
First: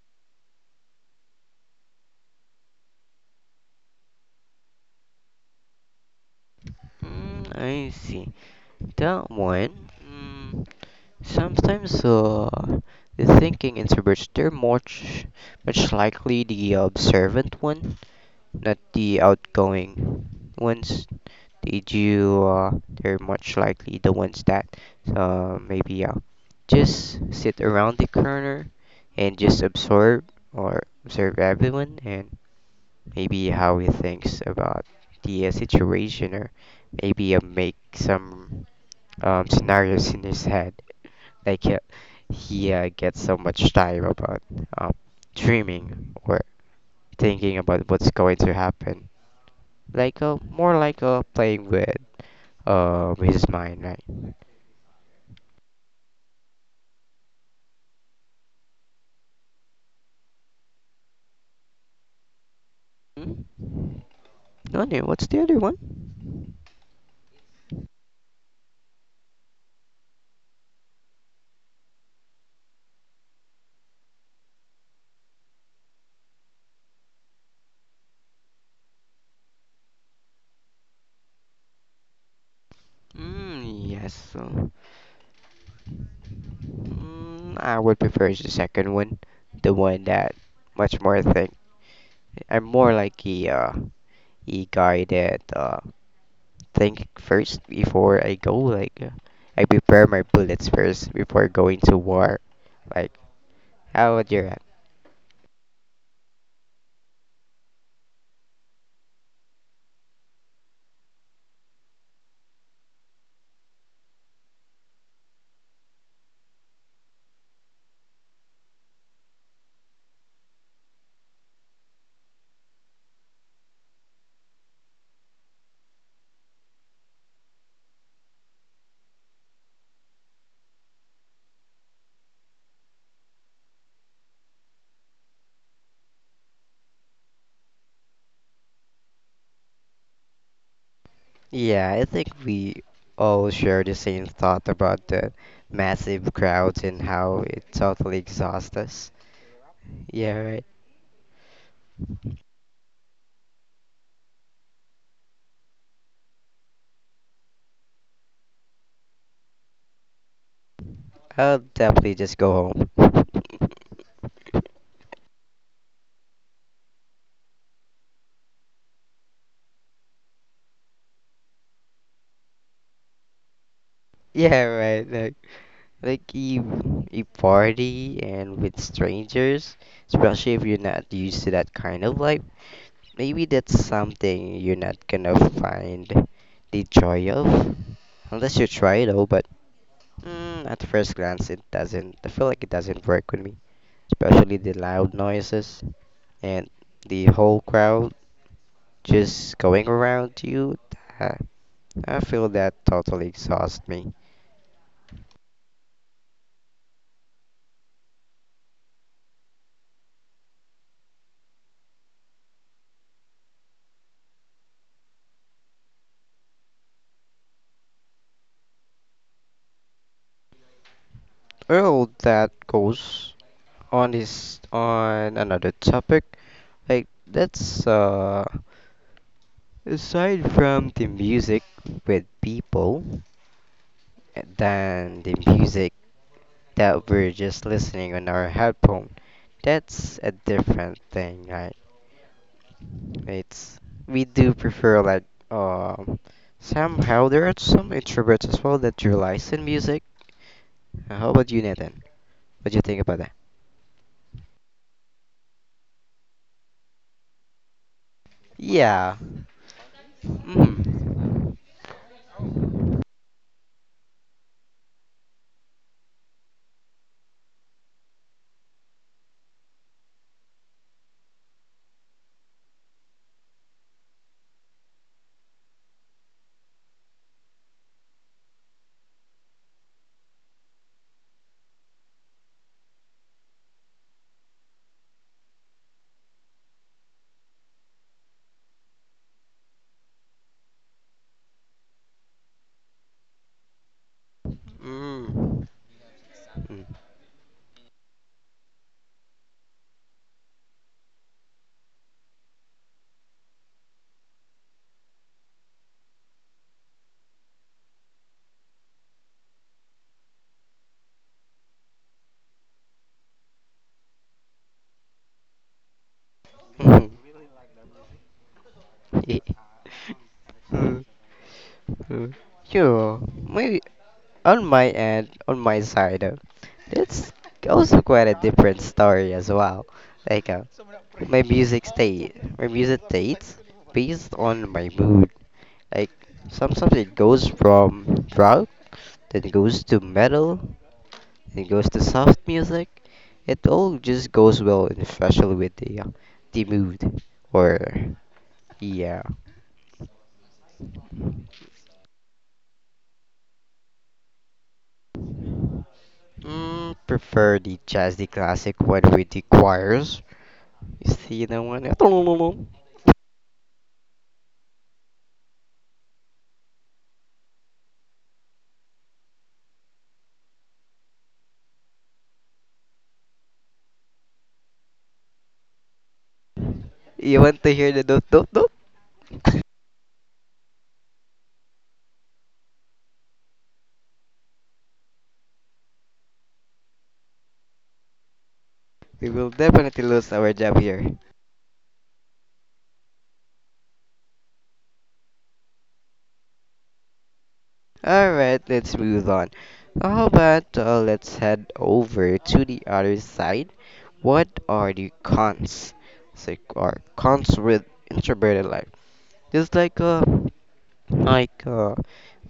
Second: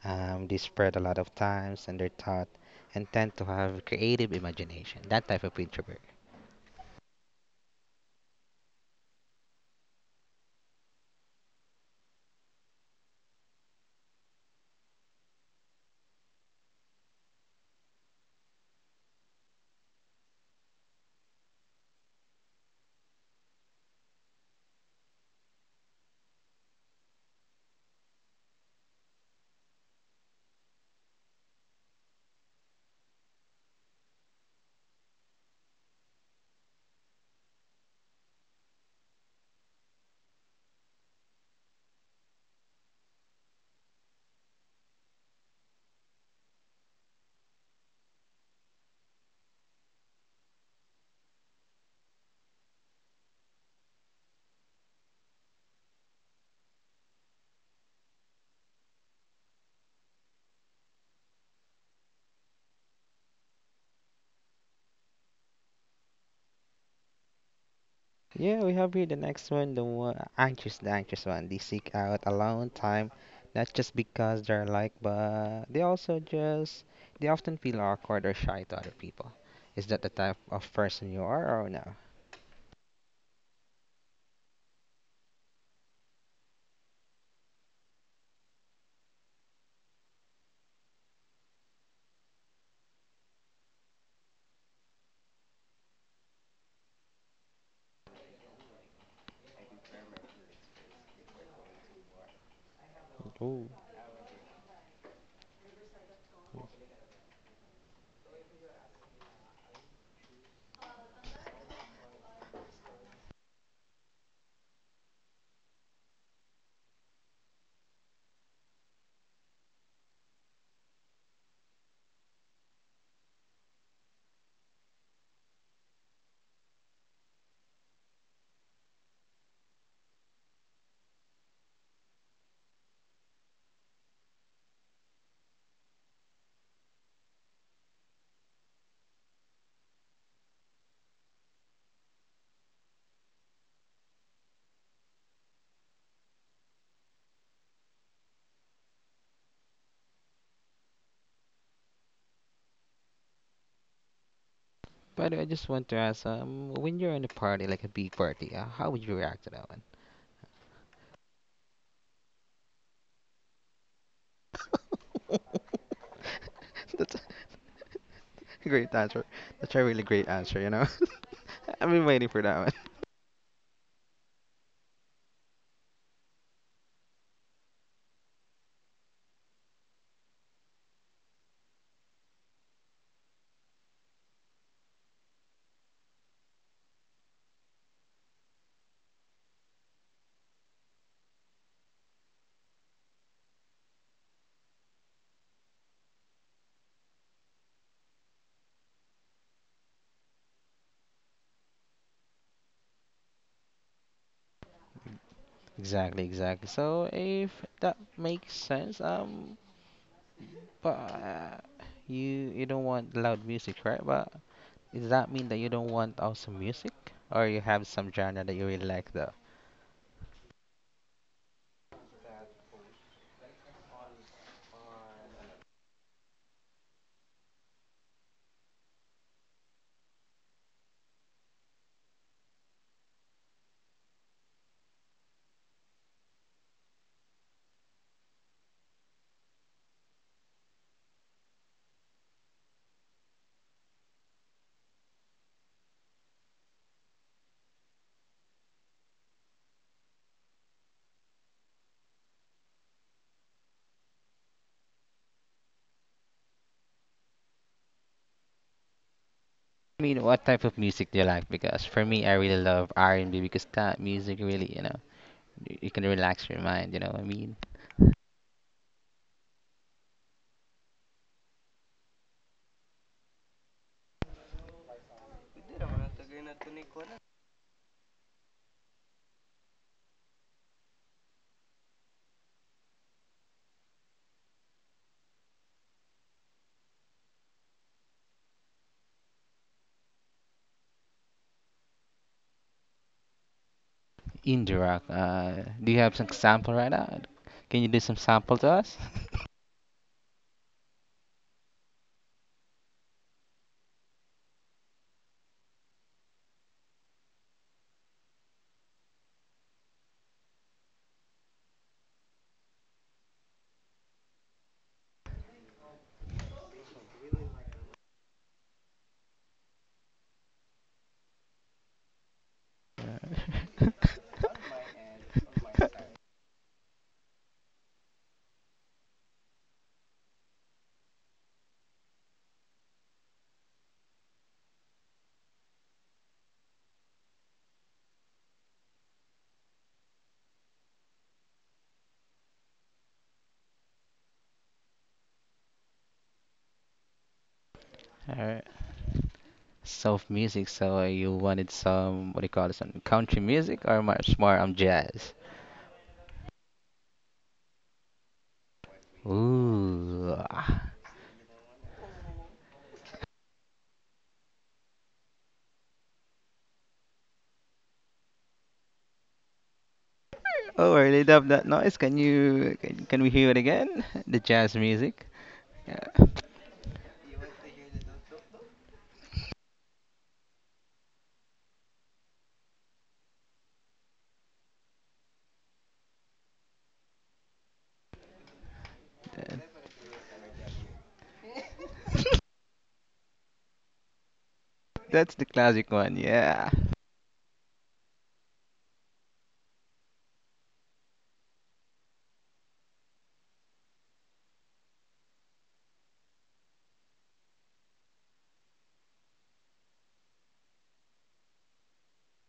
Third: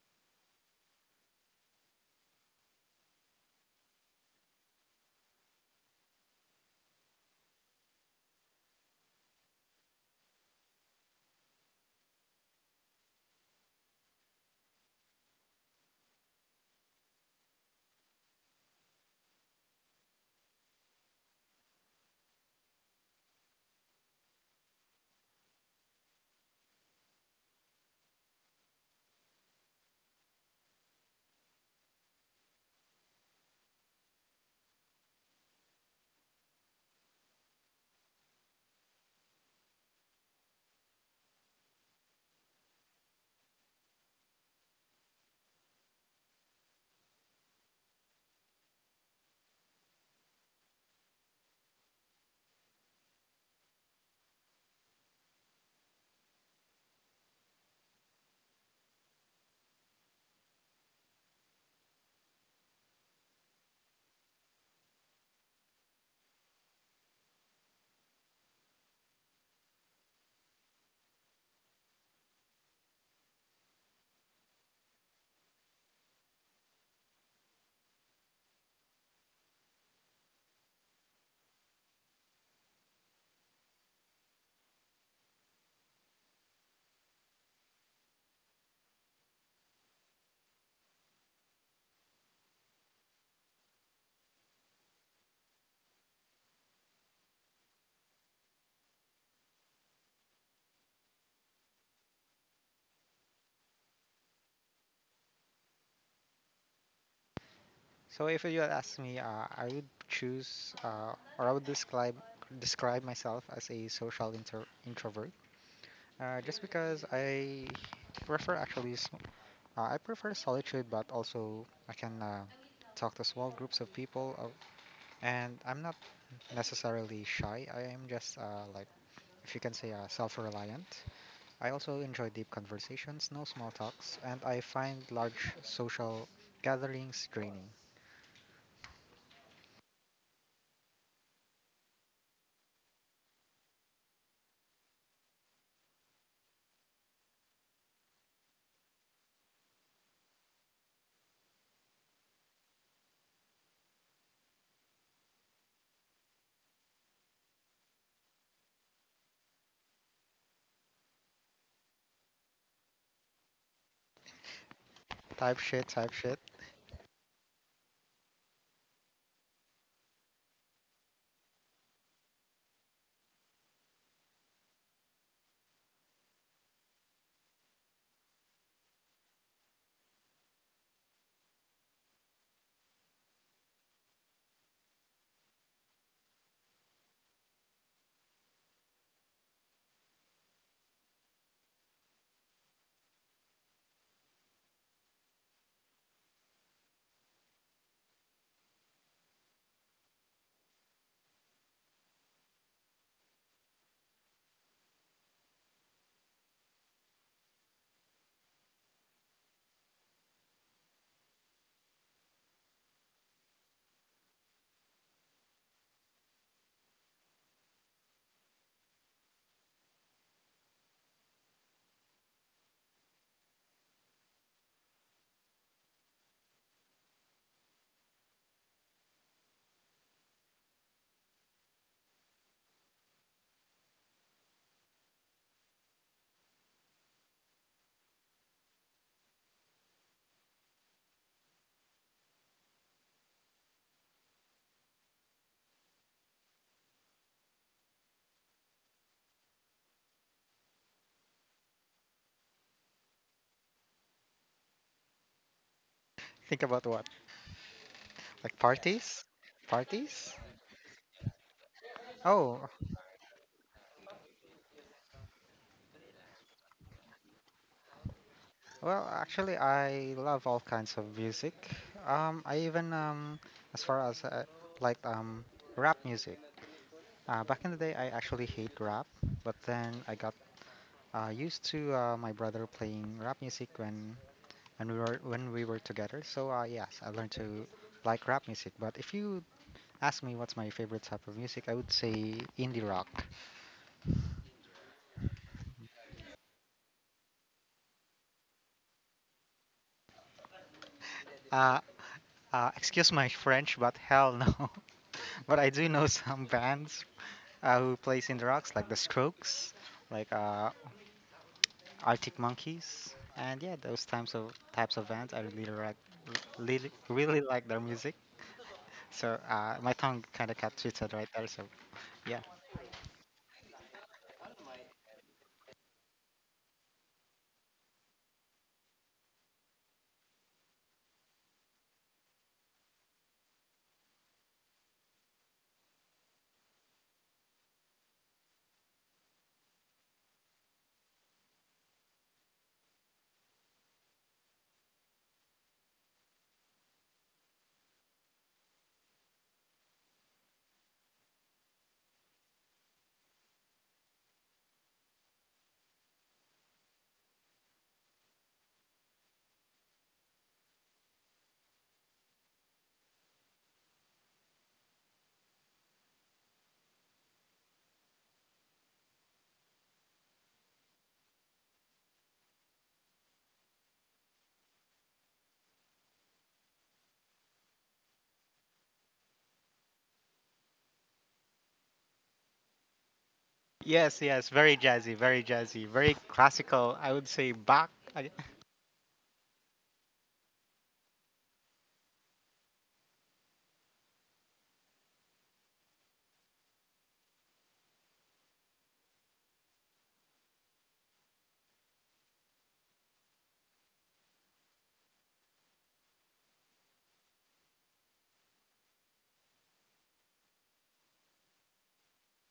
S3: They spread a lot of times and they're taught and tend to have creative imagination. That type of introvert.
S1: Mm, I see. That one. Mm, sometimes the thinking introverts they're much likely the observant one, not the outgoing ones. Did you? They're much likely the ones that maybe just sit around the corner and just absorb or observe everyone and maybe how he thinks about the situation, or maybe make some scenarios in his head. Like he gets so much time about um, dreaming or thinking about what's going to happen. More like playing with his mind, right? Hmm? Nani, what's the other one?
S3: Yeah, we have here the next one, the one, anxious, the anxious one. They seek out alone time, not just because they're like, but they also just, they often feel awkward or shy to other people. Is that the type of person you are or no?
S1: Mm, yes. So. Mm, I would prefer the second one, the one that much more think. I'm more like a guy that think first before I go. I prepare my bullets first before going to war. Like,
S3: Ooh.
S1: how would you?
S2: So if you had asked me, I would choose , or I would describe myself as a social introvert, just because I prefer I prefer solitude, but also I can talk to small groups of people, and I'm not necessarily shy. I am just like if you can say self-reliant. I also enjoy deep conversations, no small talks, and I find large social gatherings draining.
S1: Yeah, I think we all share the same thought about the massive crowds and how it totally exhausts us. Yeah, right.
S3: By the way, I just want to ask, when you're in a party, like a big party, how would you react to that one?
S1: I'll definitely just go home.
S2: Type shit, type shit.
S3: Great answer. That's a really great answer, you know. I've been waiting for that one.
S1: Yeah, right. Like, you party and with strangers, especially if you're not used to that kind of life, maybe that's something you're not gonna find the joy of. Unless you try though, but at first glance, it doesn't. I feel like it doesn't work with me, especially the loud noises and the whole crowd just going around you. Uh, I feel that totally exhausts me.
S3: Exactly, exactly. So if that makes sense, But you you don't want loud music, right? But does that mean that you don't want awesome music, or you have some genre that you really like though?
S1: Well, that goes on another topic. Like that's Aside from the music with people than the music that we're just listening on our headphone. That's a different thing, right? It's We do prefer like um somehow there are some introverts as well that rely in music. How about you, Nathan? What do you think about that?
S2: Think about what? Like
S1: Yeah.
S2: parties?
S3: I mean,
S2: Parties?
S3: what type of music do you like?
S1: Mm.
S3: Because for me, I really
S2: Oh,
S3: love R&B because that music really, you know, you can relax your mind. You know, what I mean,
S2: well, actually, I love all kinds of music. I even, as far as like rap music. Back in the day, I actually hate rap, but then I got used to my brother playing rap music when we were together. So yes, I learned to like rap music. But if you ask me what's my favorite type of music, I would say indie rock.
S3: indie rock.
S1: Mm.
S3: Do you have some sample right now? Can you do some sample to us?
S2: Uh, Excuse my French, but hell no. But I do know some bands who plays indie rocks, like The Strokes, like Arctic Monkeys, and yeah, those types of bands. I really like, really,
S1: Mm.
S2: really like their music. So
S1: Yeah.
S2: my tongue kind of got
S1: Mm.
S2: twisted right there. So
S1: Mm.
S2: yeah.
S1: Sure. Maybe
S3: All
S1: on my end, on my side, that's also quite a different story as well. Like, my music state, my music states based on my mood. Like, sometimes it goes from rock, then it goes to metal, it goes to soft music, it all just goes well, and especially with the mood. Or
S3: right.
S1: yeah,
S3: Soft music. So you wanted some what do you call it? Some country music or much more jazz?
S1: mm, prefer the jazzy classic one with the choirs.
S3: Ooh. Ah.
S1: You see the one.
S3: Oh, I really love that noise. Can we hear it again? The jazz music. Yeah,
S1: You want to hear the dot dot dot?
S2: Yes, yes, very jazzy, very jazzy, very classical. I would say Bach. I,
S1: We will
S3: that-
S1: definitely lose our job here.
S3: that's the classic one. Yeah.
S1: Alright, let's move on. How about let's head over to the other side? What are the cons? So, are cons with introverted life? There's like a like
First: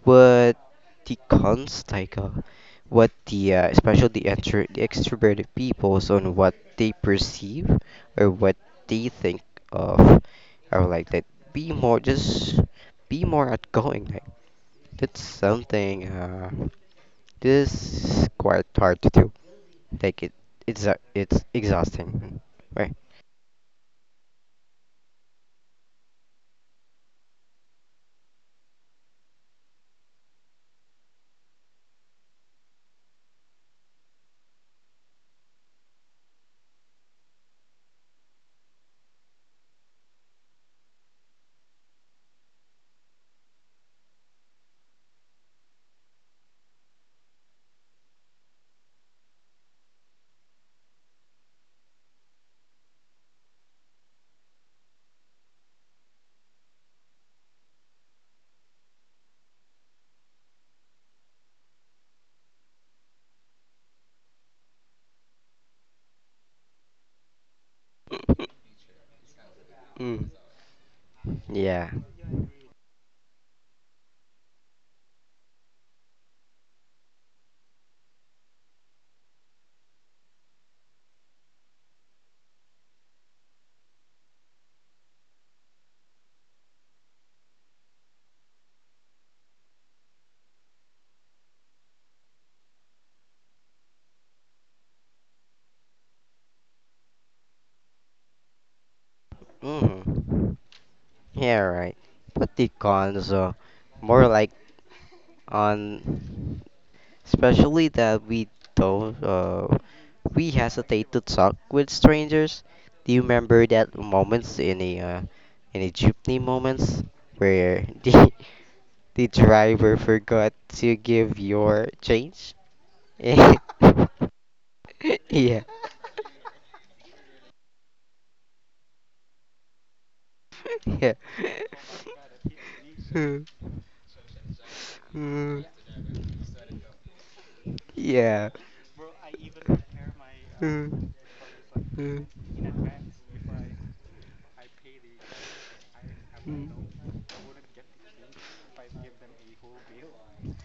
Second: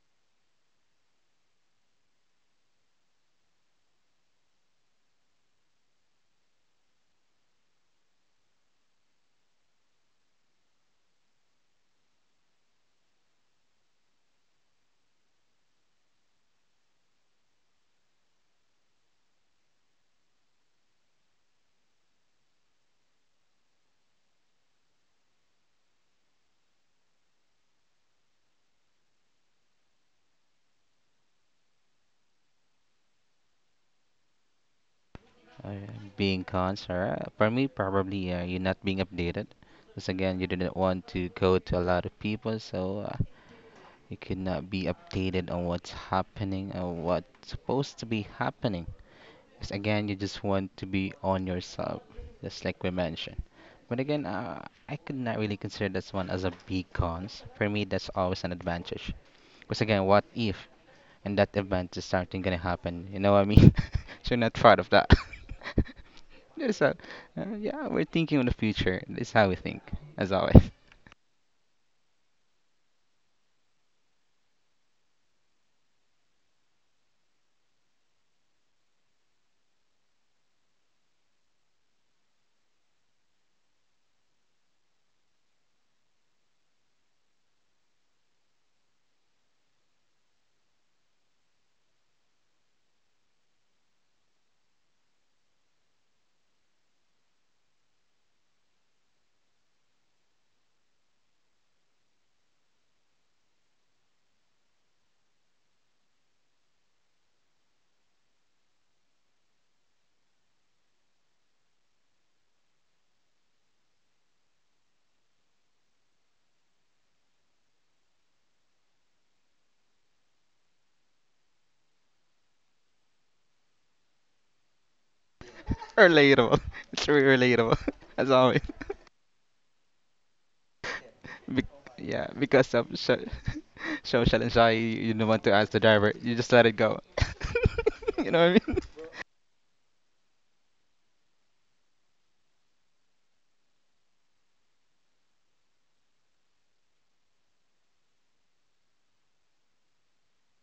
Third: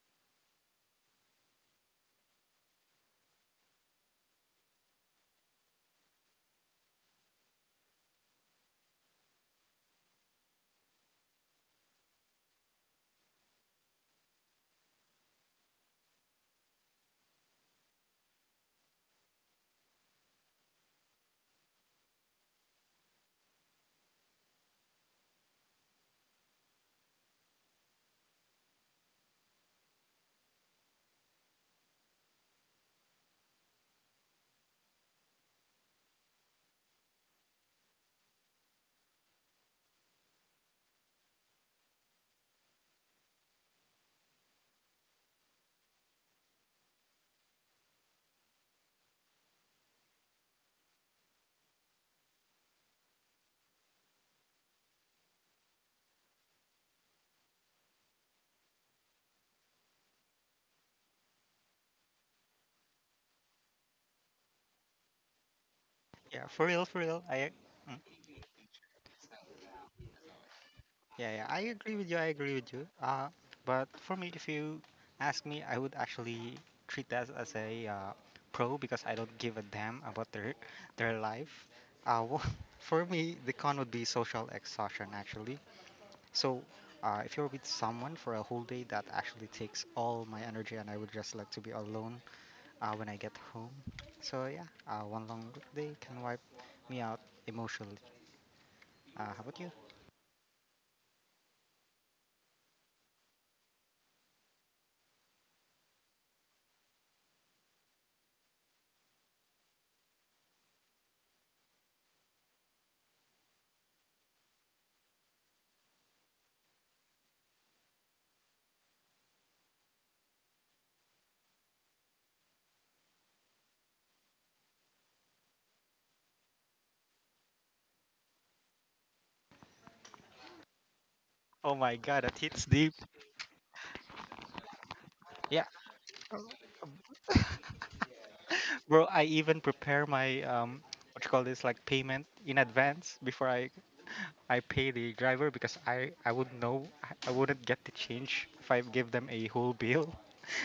S1: What the cons, like what the especially the extroverted peoples on what they perceive or what they think of? Are like that be more, just be more outgoing. Like that's something, this is quite hard to do. Like it's exhausting, right?
S3: Uh, Being cons, alright. For me, probably you're not being updated. Because again, you didn't want to go to a lot of people, so you could not be updated on what's happening or what's supposed to be happening. Because again, you just want to be on yourself, just like we mentioned. But again, I could not really consider this one as a big cons. For me, that's always an advantage. Because again, what if in that event is something gonna happen? You know what I mean? So you're not proud of that.
S2: yeah, for real,
S3: There's
S2: for real.
S3: yeah,
S2: Mm,
S3: we're thinking on the future. This is how we think,
S1: Mm.
S3: as always.
S2: yeah, I
S1: Yeah.
S2: agree with you. I agree with you. But for me, if you ask me, I would actually treat that as a pro because I don't give a damn about their life. Uh, wh- for me, the con would be social exhaustion actually. So. If you're with someone for a whole day, that actually takes all my energy, and I would just like to be alone when I get home. So yeah, one long day can wipe me out emotionally. How about you?
S1: Mm. Yeah, right. But the cons, more like on, especially that we don't we hesitate to talk with strangers. Do you remember that moments in a jeepney moments where the driver forgot to give your change? Yeah, yeah,
S3: Relatable. It's really relatable, as always.
S1: yeah.
S3: Be-
S2: Oh my god,
S3: yeah,
S2: that hits
S3: because of
S2: deep.
S3: so social anxiety, you don't want to
S1: Mm.
S2: Yeah.
S3: ask the driver. You just let it go. You
S1: Yeah.
S3: know what I mean?
S2: Bro, I even prepare my
S1: Mm,
S2: what you call this like
S1: mm,
S2: payment in advance before I pay the driver because I would
S1: mm.
S2: know I wouldn't get the change if I give them a whole bill.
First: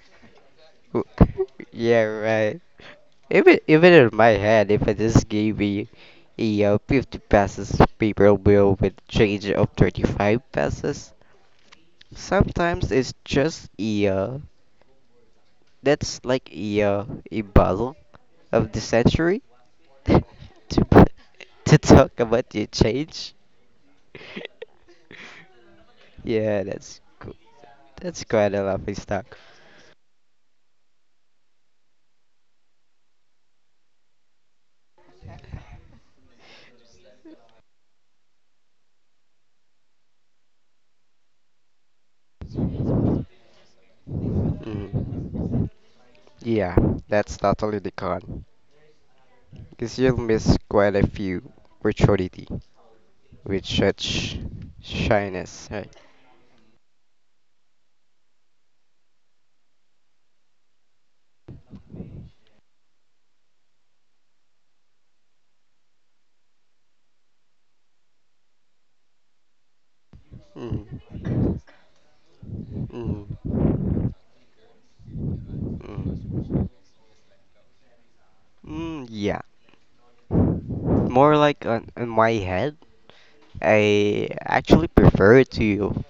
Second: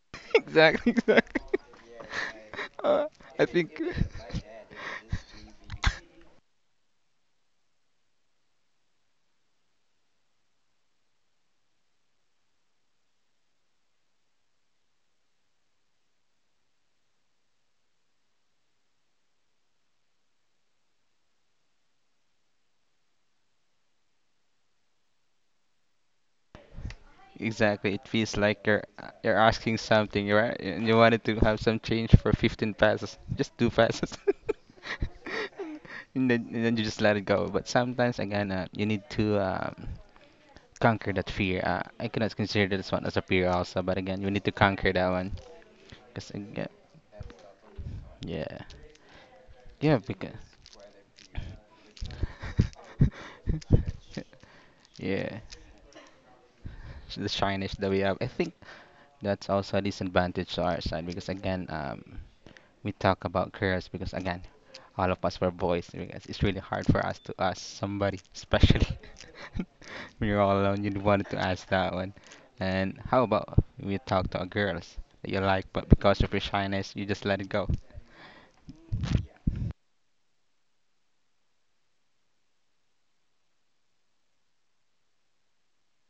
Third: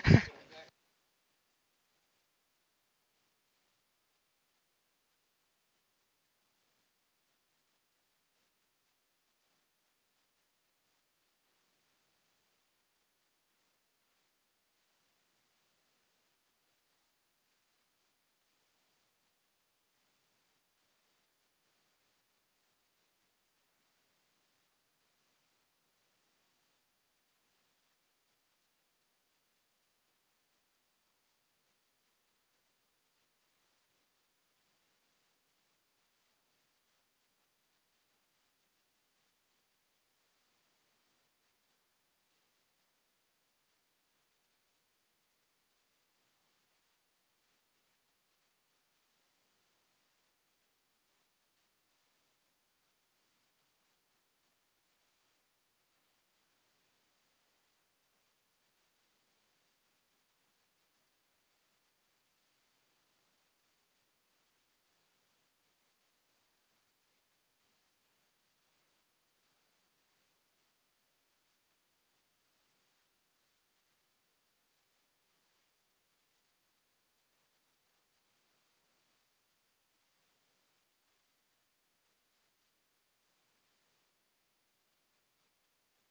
S3: Exactly, exactly.
S1: W- Yeah, right.
S3: Uh, I
S1: Even
S3: think
S1: even in my head, if I just gave me a 50 pesos paper bill with change of 35 pesos, sometimes it's just a that's like a bottle of the century to to talk about the change. Yeah, that's cool.
S3: exactly. It
S1: That's
S3: feels
S1: quite a
S3: like you're
S1: laughing
S3: you're
S1: stock.
S3: asking something, right? And you wanted to have some change for 15 passes, just two passes, and then you just let it go. But sometimes again, you need to conquer that fear. I cannot consider this one as a fear also, but again, you need to conquer that one.
S1: Mm.
S3: Cause again,
S1: Yeah, that's totally the con.
S3: yeah, yeah,
S1: Because you'll
S3: because
S1: miss quite a few opportunity with such
S3: yeah.
S1: shyness, right?
S3: The shyness that we have. I think that's also a disadvantage to our side because again, we talk about careers because again, all of us were boys because it's really hard for us to ask somebody, especially when you're all alone. You wanted to
S1: Mm.
S3: ask that one. And how about
S1: Mm.
S3: we talk to our girls that you like, but because of your
S1: Mm.
S3: shyness, you just let it go.
S1: Mm, yeah. More like on my head, I actually prefer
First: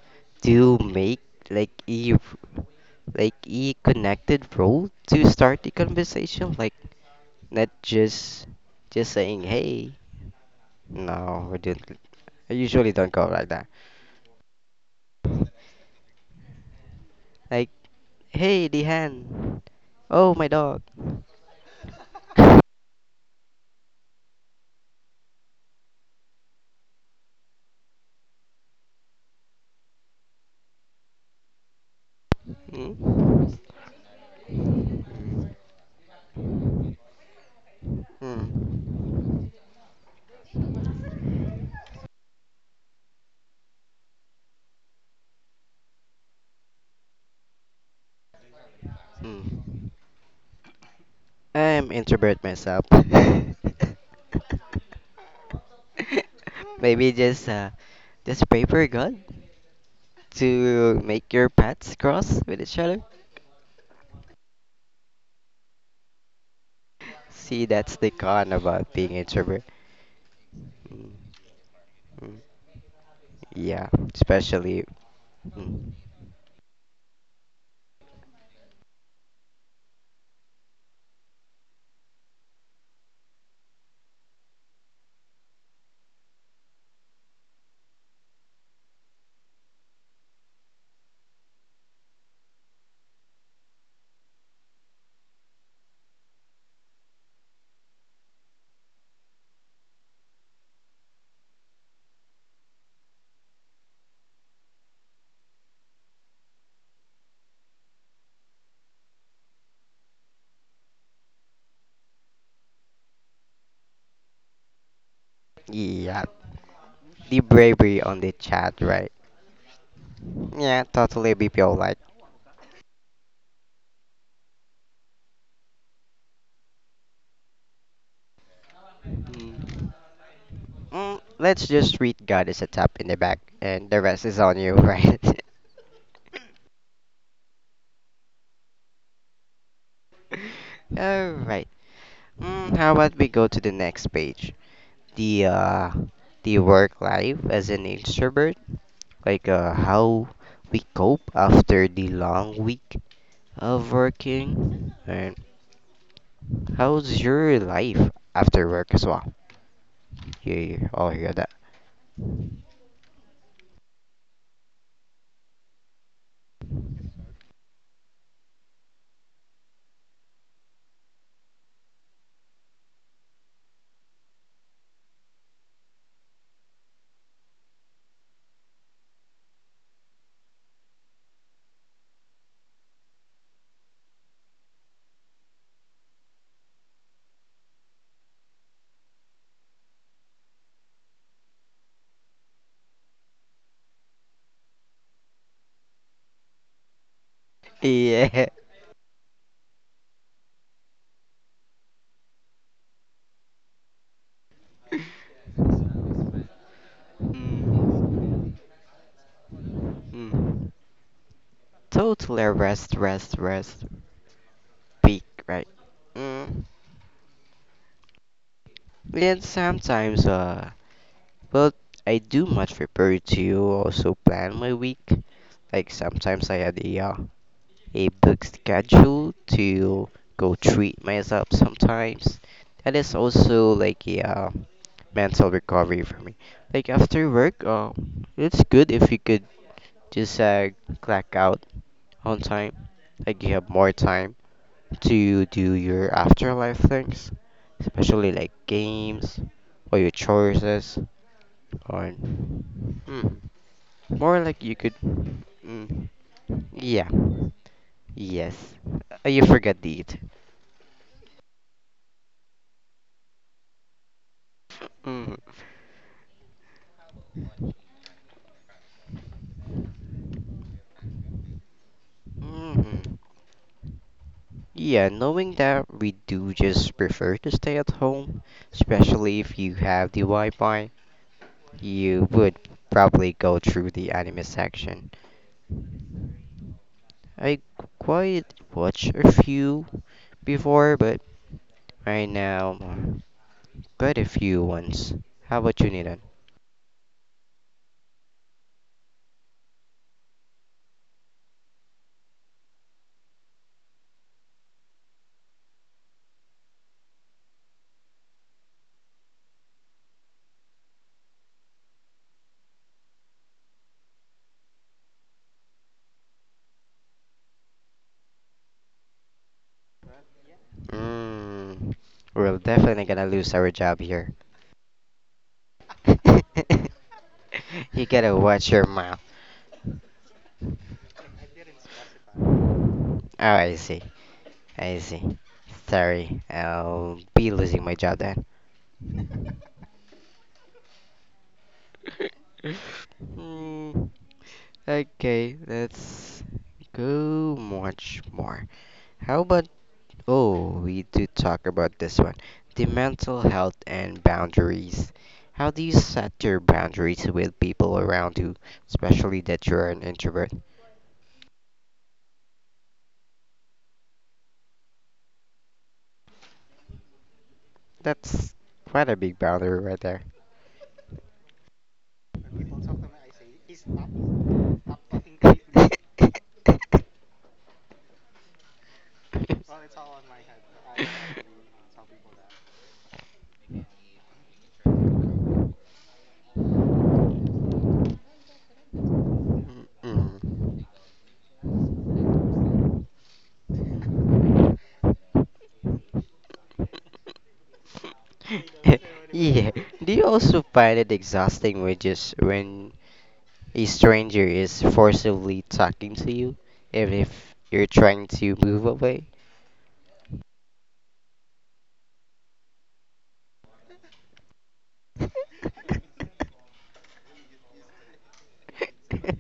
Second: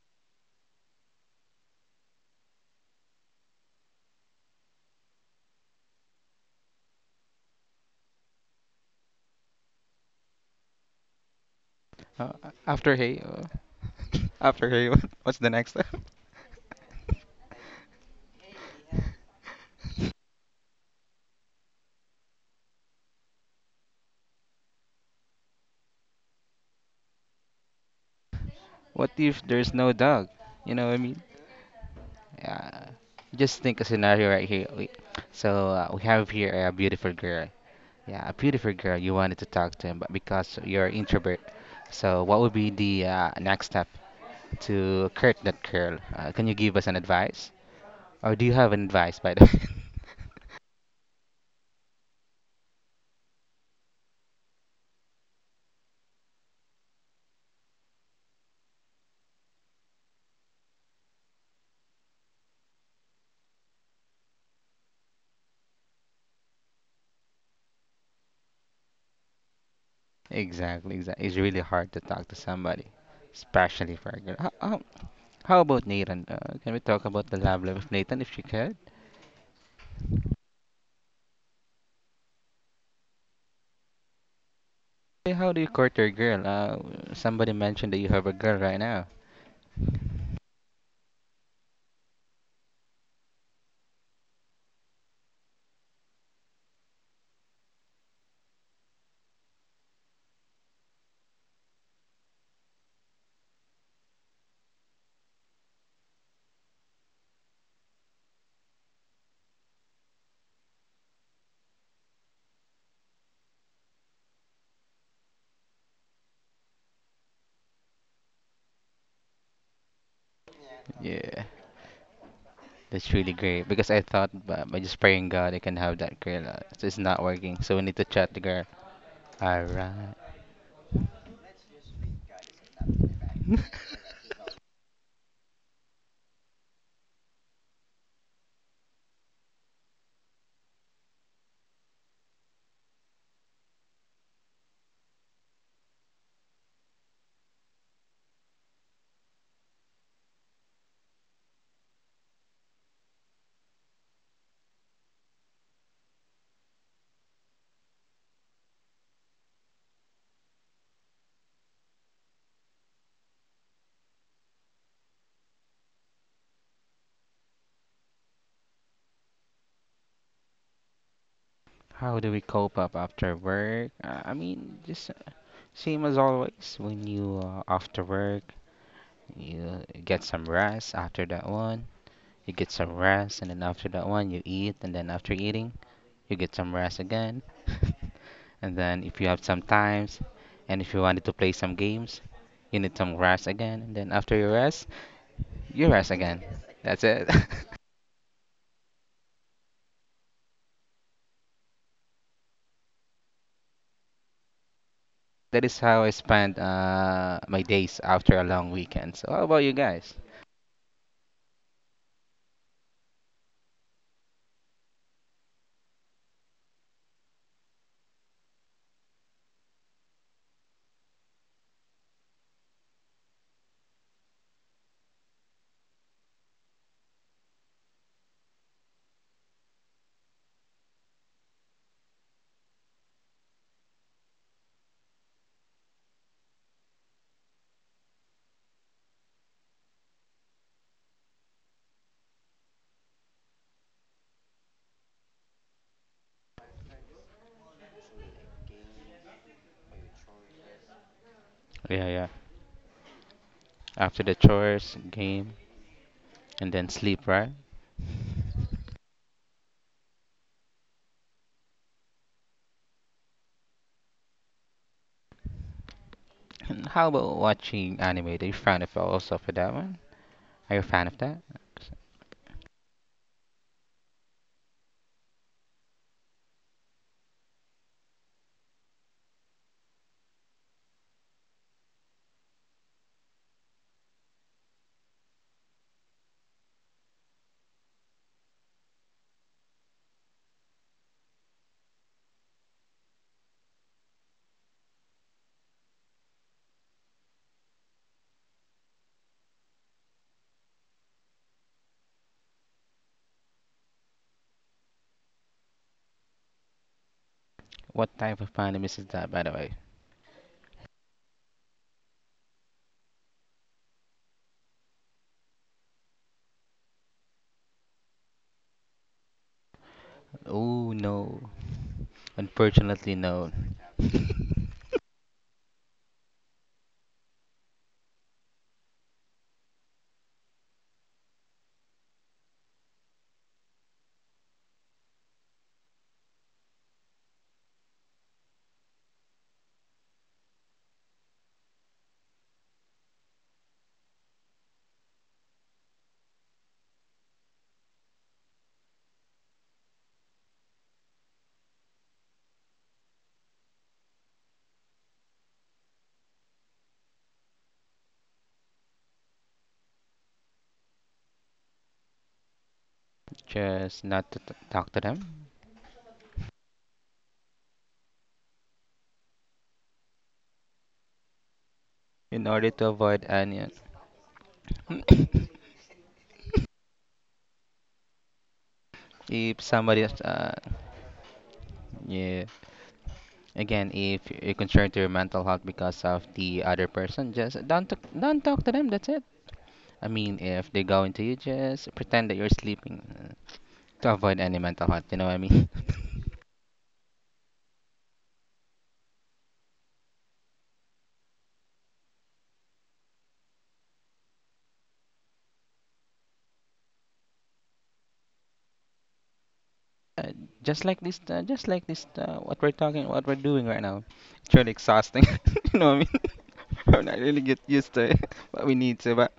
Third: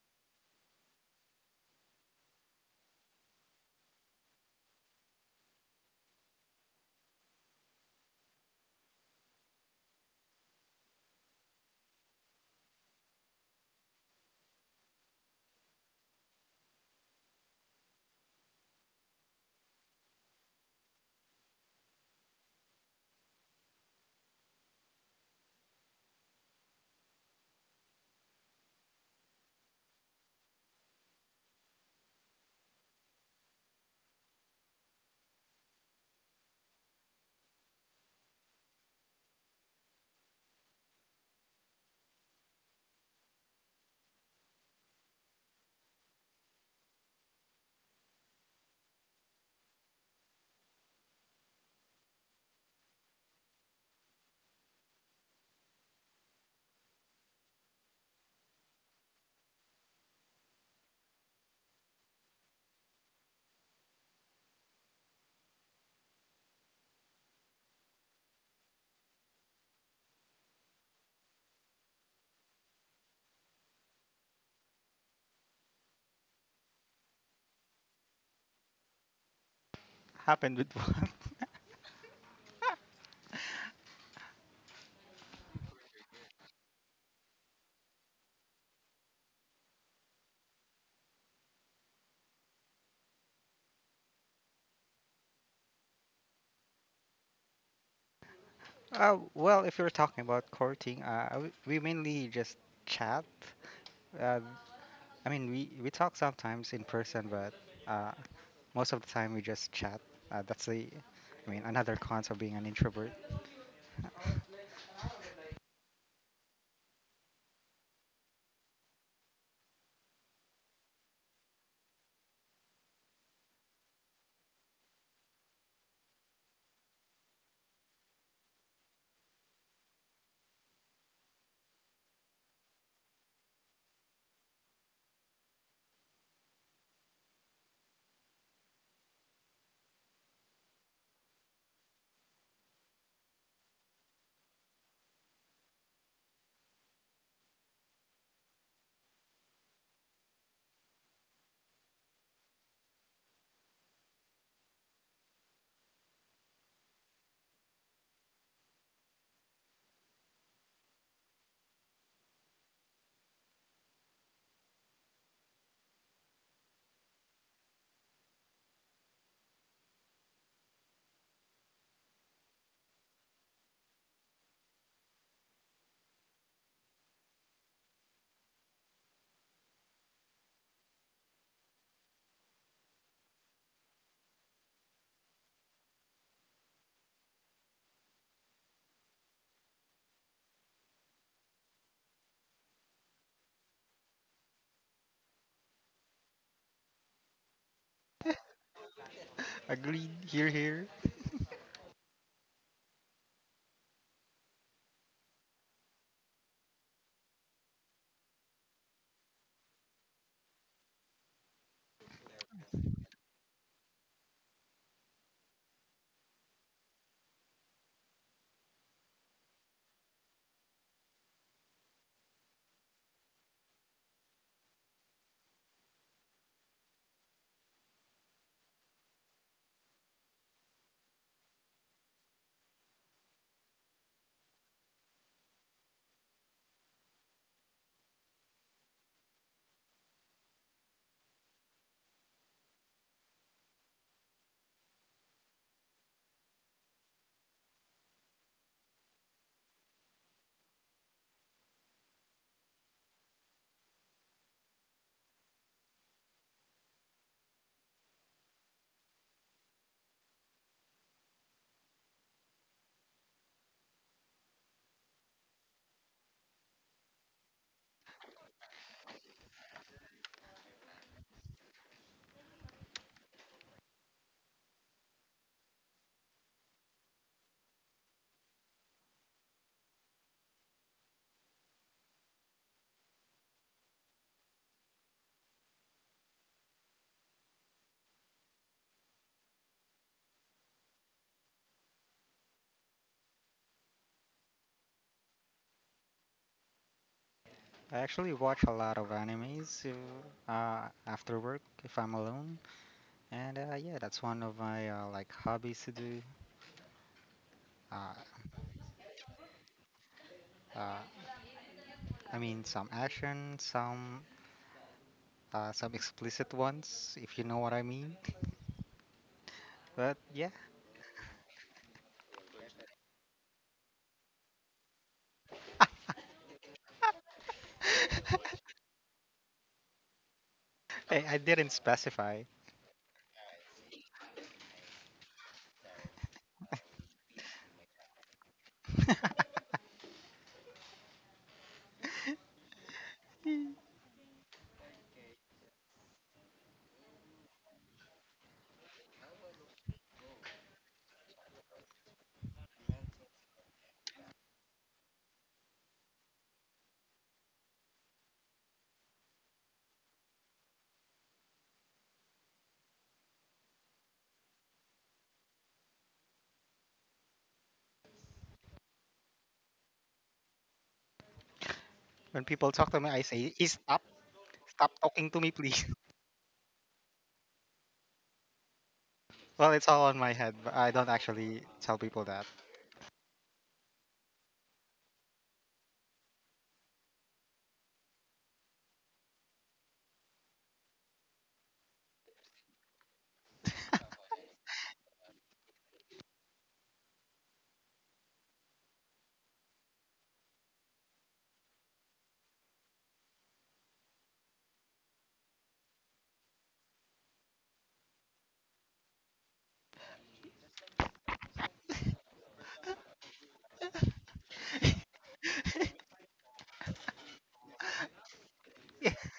S1: to make like a like a connected role to start the conversation, like not just saying hey. No, I didn't.
S3: Uh,
S1: I usually
S3: after
S1: don't
S3: hey,
S1: go
S3: uh,
S1: like that.
S3: after hey, what's the next?
S1: Like, hey, Dihan. Oh, my dog.
S3: What if there's no dog? You know what I mean? Yeah.
S1: Hmm?
S3: Just think a scenario right here. We,
S1: Hmm.
S3: we have here a beautiful girl. Yeah, a beautiful girl. You wanted to talk to him, but because you're introvert, so what would be the next step to court that girl? Can you give us an advice, or do you have an advice by
S1: Hmm.
S3: the way?
S1: Hmm. I'm introvert myself. Maybe just pray for God to make your paths cross with each other. See, that's the con about being introvert.
S3: Exactly,
S1: Mm,
S3: exactly. It's really hard to talk to
S1: mm,
S3: somebody,
S1: yeah,
S3: especially for a girl. How, how,
S1: especially.
S3: how about
S1: Mm,
S3: Nathan? Can we talk about the love life of Nathan if she could?
S2: Happened with one.
S3: Hey, how do you court your girl? Somebody mentioned that you have a girl right now.
S2: Well, if you're talking about courting, we mainly just chat. Uh, I mean, we talk sometimes in person, but uh, most of the time we just chat. Uh, that's the, I mean, another cons of being an introvert.
S1: yeah, the bravery on the chat, right? Yeah, totally
S3: Yeah,
S1: BPO like.
S3: that's really great because I thought by just praying God I can have that girl. So it's not working, so we need to chat the girl. All
S1: Mm.
S3: right.
S1: Mm, let's just read God as a tap in the back, and the rest is on you, right? All right. Mm, how about we go to the next page? The uh, the work life as an introvert, how we cope after the long week of working, and how's your life after work as well? You all hear that?
S3: How do we cope up after work? I mean, just Same as always. When you after work, you get some rest. After that one, you get some rest, and then after that one, you eat, and then after eating, you get some rest again. And then if you have some times, and if you wanted to play some games, you need some rest again. And then after you rest, Euros again. That's it.
S1: Yeah.
S2: Agreed. Here, here.
S3: That is how I spend my days after a
S1: Mm,
S3: long weekend. So how about you guys?
S1: mm. Totally rest, rest, rest. Peak, right? Mm. And sometimes. Well, I do much prefer to also plan my week. Like sometimes I had a book schedule to go treat myself sometimes. That is also like a mental recovery for me. Like after work, it's good if you could just clock out on time. Like you have more time to do your afterlife things, especially like games or your choices.
S3: Yeah,
S1: Or
S3: yeah.
S1: mm,
S3: After the
S1: more like you could
S3: chores, game,
S1: mm,
S3: and then
S1: yeah.
S3: sleep, right?
S1: Yes. You forgot the it. Mm,
S3: And how about watching anime? Are you fan of also for that one? Are you a fan of that?
S1: mm. Yeah, knowing that we do just prefer to stay at home, especially if you have the Wi-Fi, you would probably go through the anime section. I quite watch a few before, but right now, quite a few ones. How about you, Nidan?
S2: I actually watch a lot of animes after work if I'm alone, and yeah, that's one of my like hobbies to do. Uh,
S3: What type of anime is that, by the way?
S2: uh, I mean, some action, some explicit ones, if you know what I mean. But yeah.
S3: Oh no,
S1: Mm, we're definitely
S3: unfortunately
S1: gonna
S3: no.
S1: lose our job here. You gotta watch your mouth.
S2: I didn't specify.
S1: Oh, I see. I see. Sorry, I'll be losing my job then. Hmm. Okay, let's go much more. How about, oh, we do talk about this one. The mental health and boundaries. How do you set your boundaries with people around you, especially that you're an introvert?
S3: Just not to talk to them
S1: That's quite a big boundary right there.
S2: When
S3: in
S2: people
S3: order to
S2: talk to me, I
S3: avoid
S2: say, "Eh,
S3: any.
S2: stop, stop talking to me, please.
S3: if
S2: Well, it's
S3: somebody,
S2: all
S3: is,
S2: on my head, but I don't actually tell people
S3: yeah,
S2: that.
S3: Again, if you're concerned to your mental health because of the other person, just don't talk to them. That's it. I mean,
S1: Mm.
S3: if they go into you, just pretend that you're sleeping to avoid any mental health. You know what I mean?
S1: Yeah. Do you also find it exhausting when just when a stranger is forcibly talking to you, even if you're trying to move away?
S3: Uh, just like this, what we're talking, what we're doing right now. It's really exhausting. You know what I mean? We're not really get used to it, but we need
S2: Yeah,
S3: to. But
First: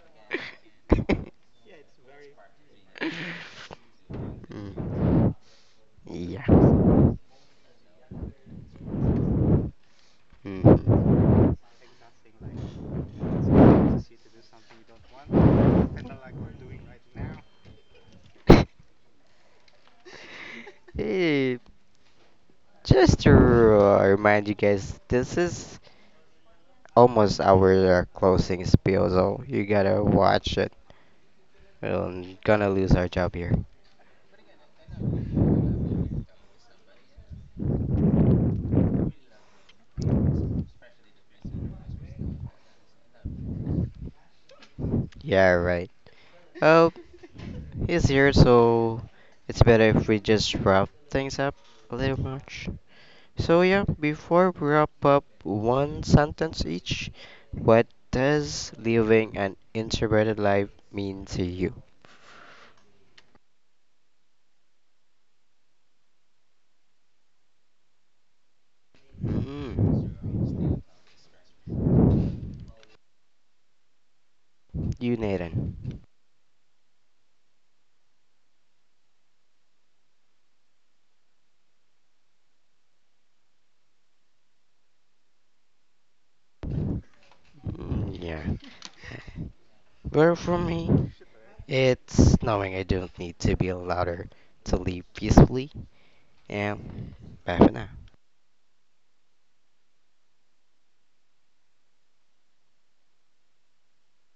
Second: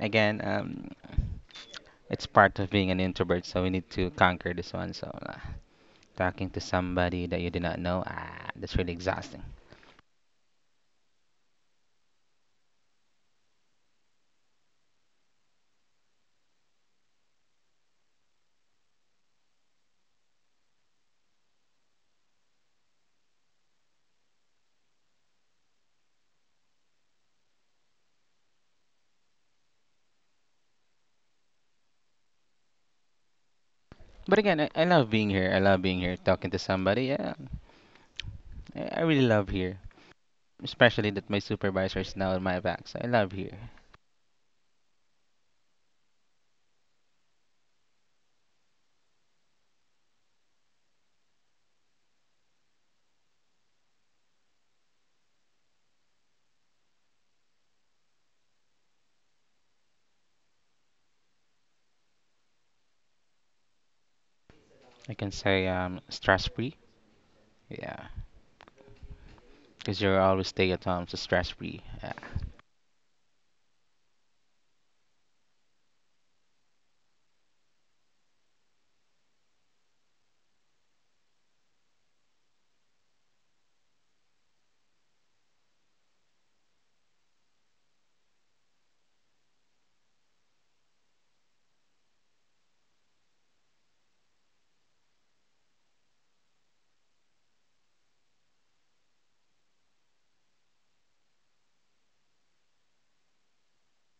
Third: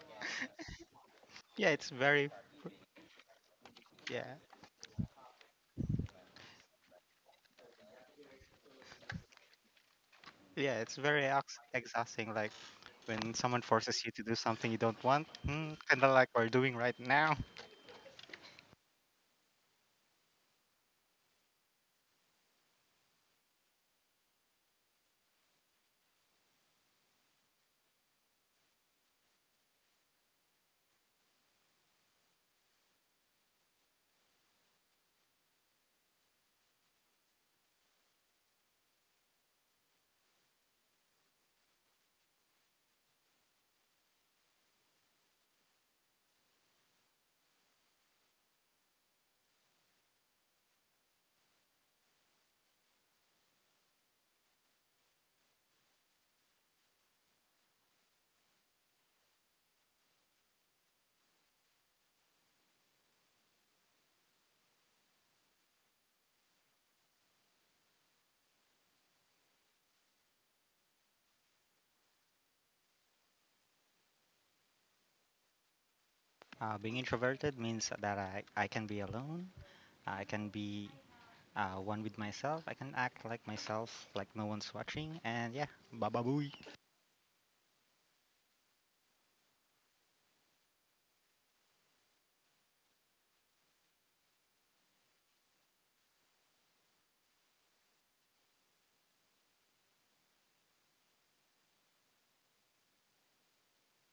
S3: again,
S2: yeah, it's
S3: it's
S2: very,
S3: part of being an introvert, so we need to
S2: yeah.
S3: conquer this one. So
S1: Mm. Yeah.
S3: talking to somebody that you do not know, ah, that's really exhausting.
S2: Yeah, it's very
S1: Mhm.
S2: exhausting. Like when someone forces you to do something you don't want, mm, kind of like we're doing right now.
S1: Eh, just to remind you guys, this is almost our closing spiel, so you gotta watch it. We're gonna lose our job here.
S3: But again, I love being here. I love being here, talking to somebody. Yeah, I really love here, especially that my supervisor is now in my back. So I love here.
S1: Yeah, right. Oh, he's here, so it's better if we just wrap things up a little much. So yeah, before we wrap up, one sentence each. What does living an introverted life mean to you?
S3: I can say stress free. Yeah, because you're always stay
S1: Mm.
S3: at home, so stress free.
S1: Uniden.
S2: Being introverted means that I can be alone, I can be one with myself, I can act like myself, like no one's watching, and yeah, baba booey.
S1: Mm, yeah. Well, for me, it's knowing I don't need to be louder to live peacefully. And bye for now.